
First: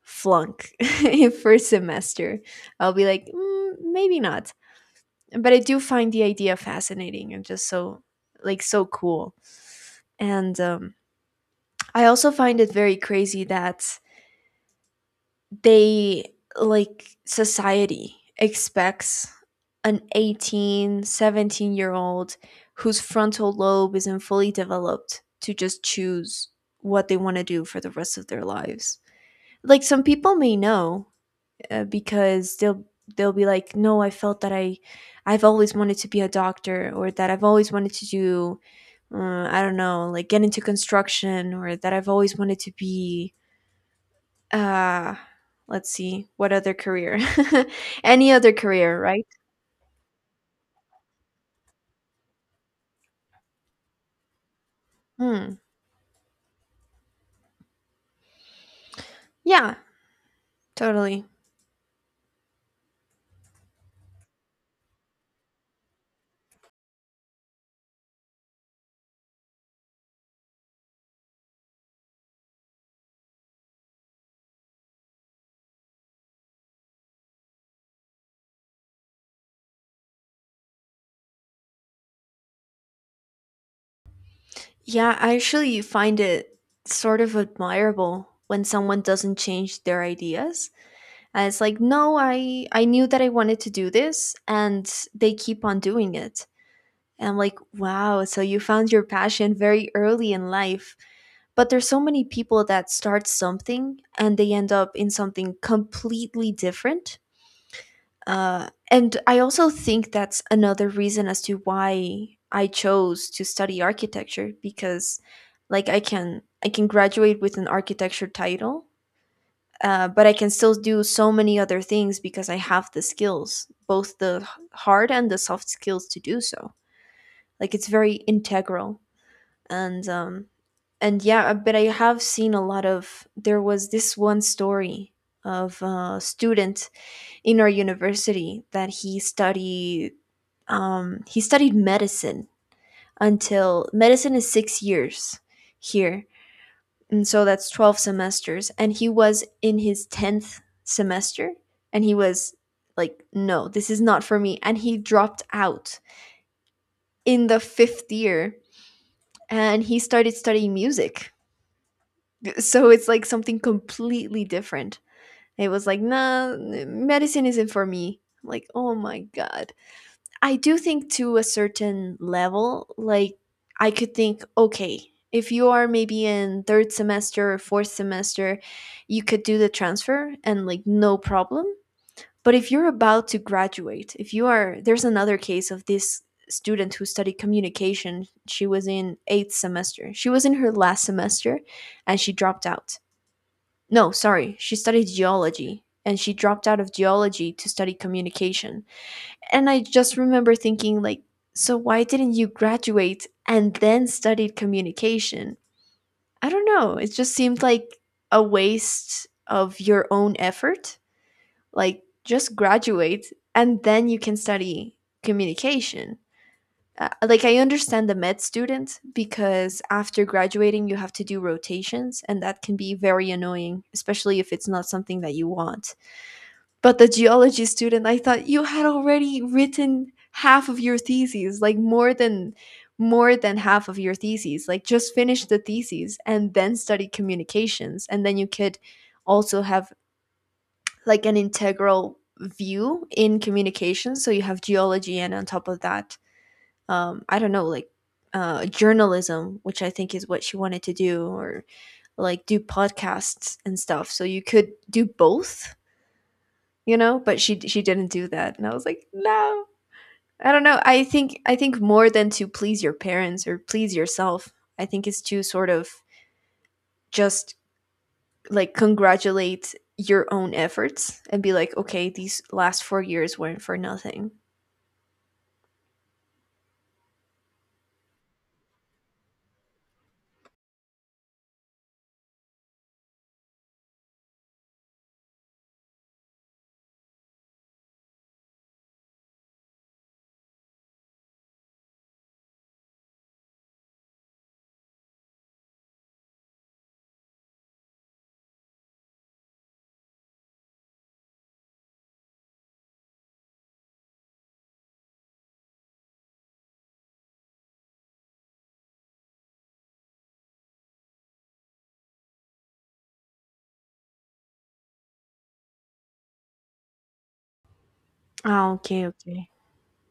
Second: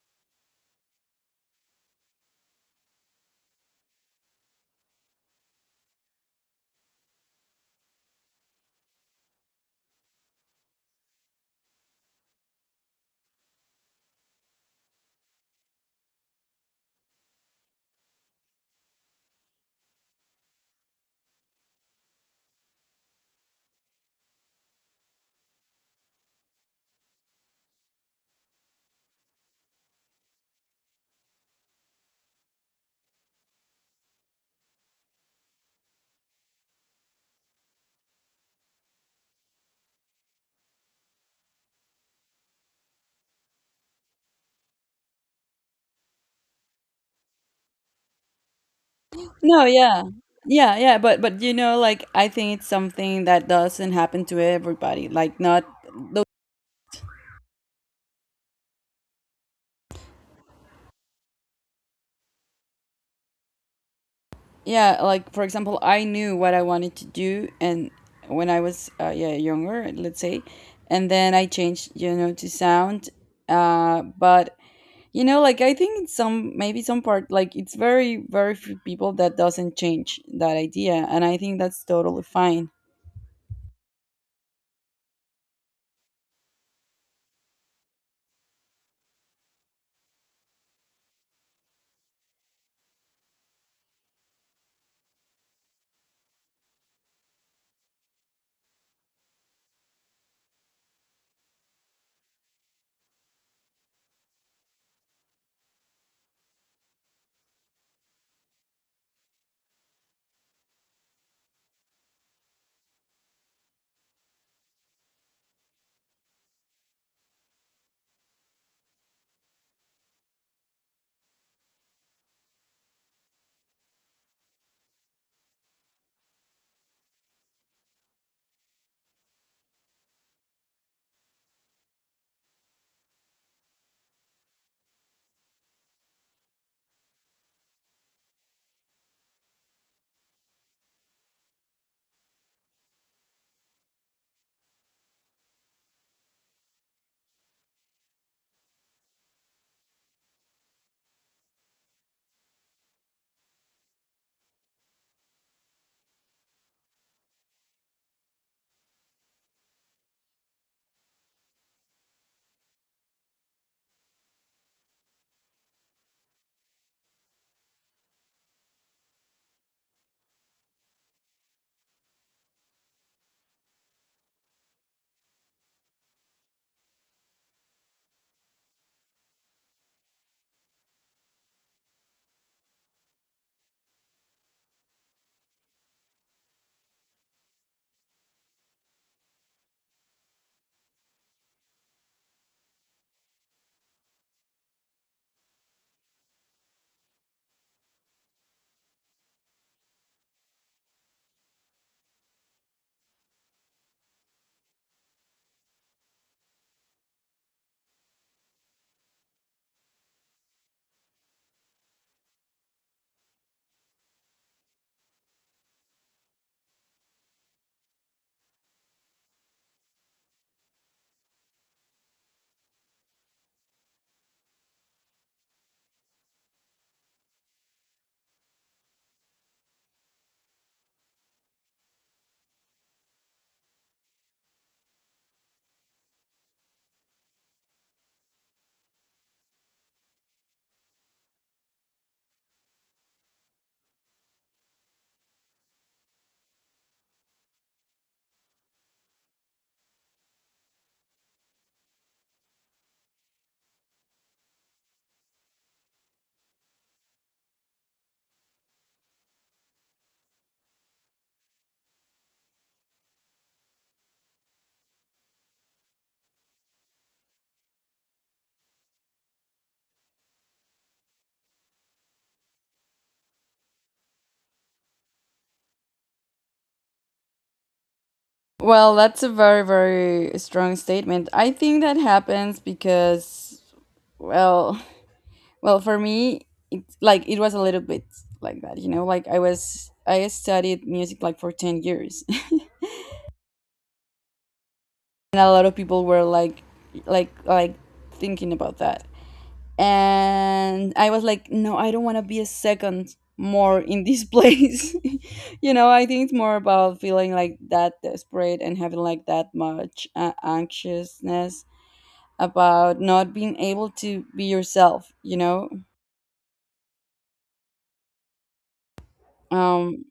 Speaker 2: flunk in first semester. I'll be like, mm, maybe not. But I do find the idea fascinating and just so like so cool. And I also find it very crazy that they like society expects an 1817-year-old whose frontal lobe isn't fully developed to just choose what they want to do for the rest of their lives. Like some people may know, because they'll be like, "No, I felt that I've always wanted to be a doctor, or that I've always wanted to do, I don't know, like get into construction, or that I've always wanted to be uh let's see, what other career? Any other career, right?
Speaker 1: No, yeah, yeah, yeah, but you know like I think it's something that doesn't happen to everybody, like,
Speaker 2: Hmm.
Speaker 1: not.
Speaker 2: Yeah, totally.
Speaker 1: Yeah, like for example I knew what I wanted to do, and when I was yeah, younger, let's say, and then I changed, you know, to sound but you know like I think in some, maybe some part, like it's very very few people that doesn't change that idea, and I think that's totally fine.
Speaker 2: Yeah, I actually find it sort of admirable when someone doesn't change their ideas. And it's like, no, I knew that I wanted to do this, and they keep on doing it. And I'm like, wow, so you found your passion very early in life. But there's so many people that start something and they end up in something completely different. And I also think that's another reason as to why I chose to study architecture because, like, I can graduate with an architecture title, but I can still do so many other things because I have the skills, both the hard and the soft skills to do so. Like it's very integral, and um, and yeah, but I have seen a lot of. There was this one story of a student in our university that he studied. He studied medicine, until medicine is 6 years here, and so that's 12 semesters. And he was in his 10th semester and he was like, no, this is not for me. And he dropped out in the fifth year and he started studying music. So it's like something completely different. It was like, nah, medicine isn't for me. I'm like, oh my God. I do think to a certain level, like I could think, okay, if you are maybe in third semester or fourth semester, you could do the transfer and like no problem. But if you're about to graduate, if you are, there's another case of this student who studied communication. She was in eighth semester. She was in her last semester and she dropped out. No, sorry, she studied geology and she dropped out of geology to study communication. And I just remember thinking, like, so why didn't you graduate and then studied communication? I don't know. It just seemed like a waste of your own effort. Like, just graduate and then you can study communication. Like, I understand the med student because after graduating, you have to do rotations, and that can be very annoying, especially if it's not something that you want. But the geology student, I thought you had already written half of your thesis, like more than half of your thesis. Like just finish the thesis and then study communications, and then you could also have like an integral view in communications. So you have geology and on top of that, I don't know, like journalism, which I think is what she wanted to do, or like do podcasts and stuff. So you could do both, you know? But she didn't do that, and I was like, "No." I don't know, I think more than to please your parents or please yourself, I think it's to sort of just, like, congratulate your own efforts and be like, "Okay, these last 4 years weren't for nothing."
Speaker 1: Well, that's a very very strong statement. I think that happens because well Well. For me, it like it was a little bit like that, you know. Like I studied music like for 10 years, and a lot of people were like thinking about that, and I was like, no, I don't want to be a second more in this place, you know. I think it's more about feeling like that desperate and having like that much anxiousness about not being able to be yourself, you know.
Speaker 2: Ah, okay, okay.
Speaker 1: Um,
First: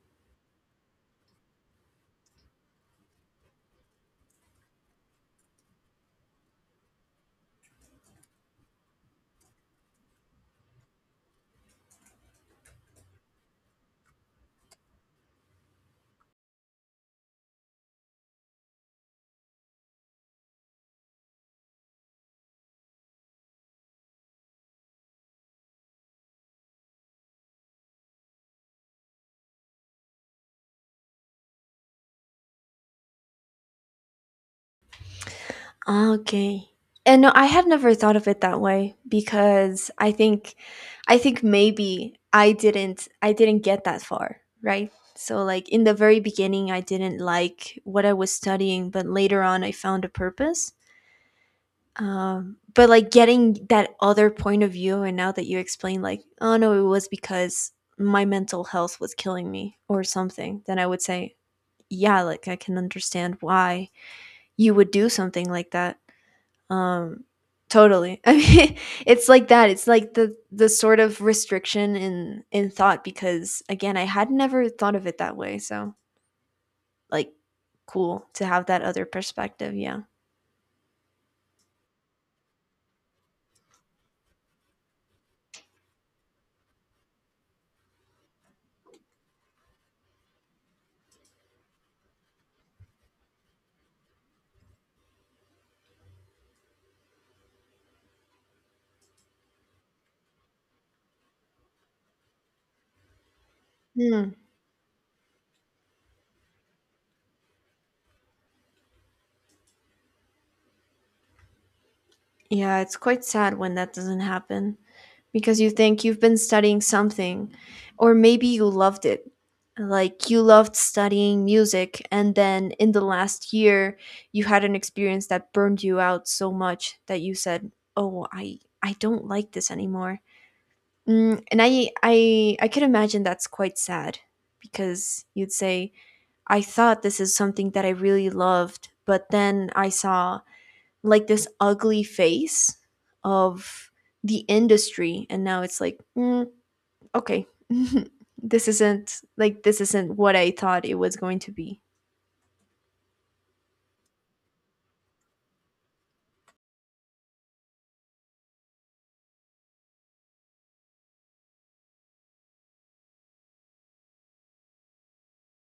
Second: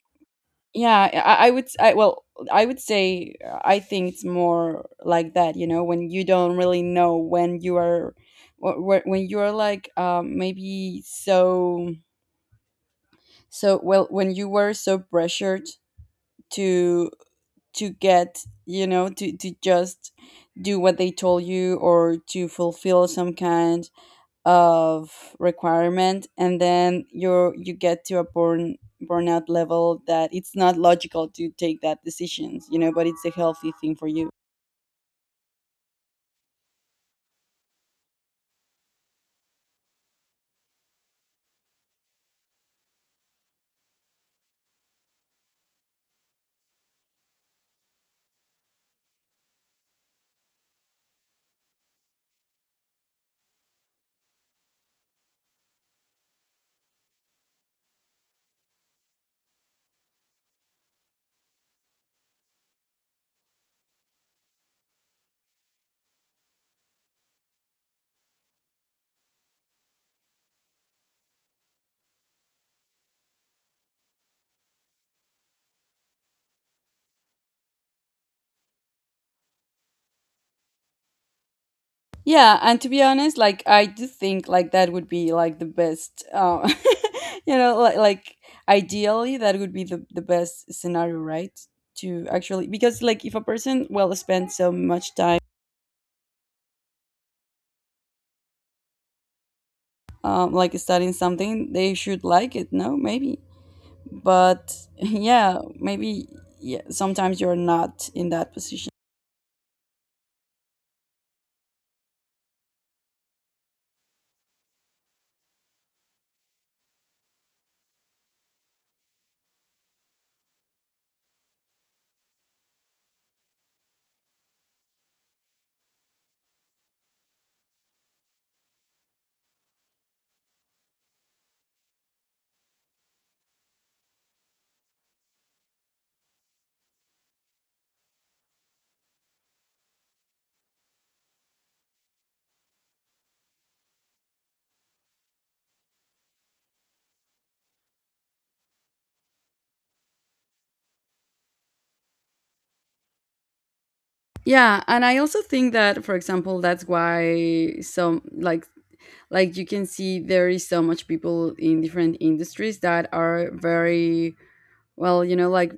Speaker 1: Yeah, I would. I well, I would say, I think it's more like that. You know, when you don't really know when you are, when you are like maybe well when you were so pressured to get, you know, to just do what they told you, or to fulfill some kind of requirement, and then you get to a burnout level that it's not logical to take that decisions, you know, but it's a healthy thing for you.
Speaker 2: Ah, okay. And no, I had never thought of it that way because I think maybe I didn't get that far, right? So like in the very beginning I didn't like what I was studying, but later on I found a purpose. But like getting that other point of view, and now that you explain like, oh no, it was because my mental health was killing me or something, then I would say, yeah, like I can understand why you would do something like that, um, totally. I mean, it's like that. It's like the sort of restriction in thought, because again, I had never thought of it that way. So like, cool to have that other perspective. Yeah.
Speaker 1: Yeah, and to be honest, like I do think like that would be like the best, you know, like ideally that would be the best scenario, right? To actually, because like if a person well spend so much time like studying something, they should like it, no, maybe,
Speaker 2: Hmm.
Speaker 1: but yeah, maybe, yeah, sometimes you're not in that position.
Speaker 2: Yeah, it's quite sad when that doesn't happen because you think you've been studying something, or maybe you loved it. Like you loved studying music, and then in the last year, you had an experience that burned you out so much that you said, "Oh, I don't like this anymore." Mm, and I could imagine that's quite sad because you'd say, "I thought this is something that I really loved, but then I saw like this ugly face of the industry and now it's like mm, okay this isn't like this isn't what I thought it was going to be."
Speaker 1: Yeah, and I also think that, for example, that's why some like you can see there is so much people in different industries that are very well, you know, like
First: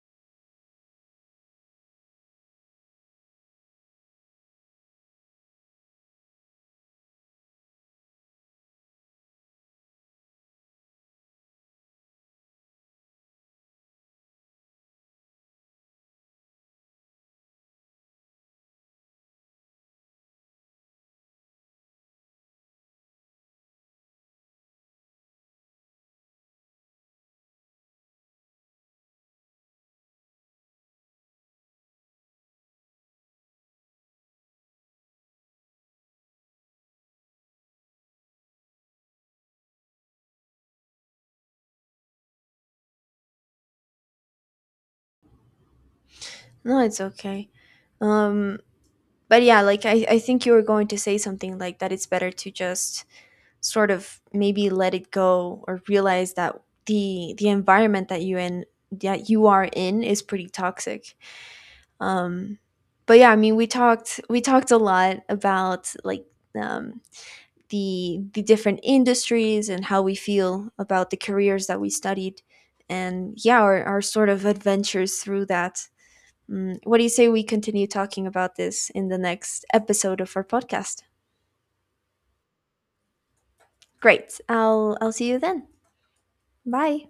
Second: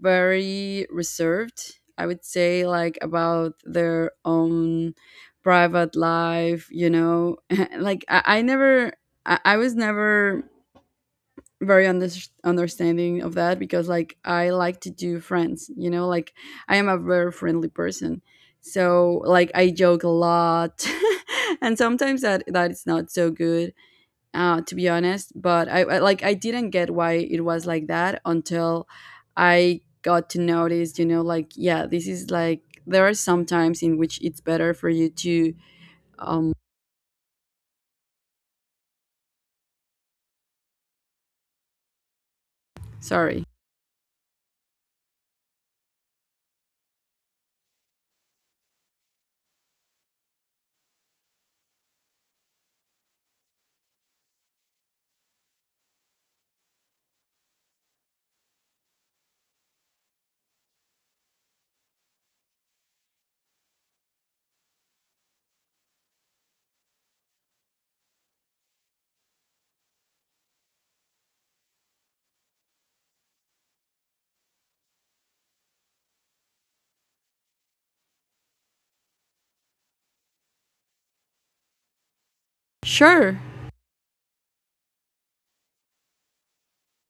Speaker 1: very reserved. I would say like about their own private life, you know, like I was never very understanding of that, because like I like to do friends, you know, like I am a very friendly person. So like I joke a lot and sometimes that is not so good, to be honest, but I didn't get why it was like that until I got to notice, you know, like yeah, this is like there are some times in which it's better for you to um sorry.
Speaker 2: No, it's okay. um but yeah, like I think you were going to say something like that it's better to just sort of maybe let it go, or realize that the environment that you in that you are in is pretty toxic. um but yeah, I mean, we talked a lot about like, um the different industries and how we feel about the careers that we studied, and yeah, our sort of adventures through that. Mm, what do you say we continue talking about this in the next episode of our podcast?
Speaker 1: Sure.
Speaker 2: Great, I'll see you then. Bye.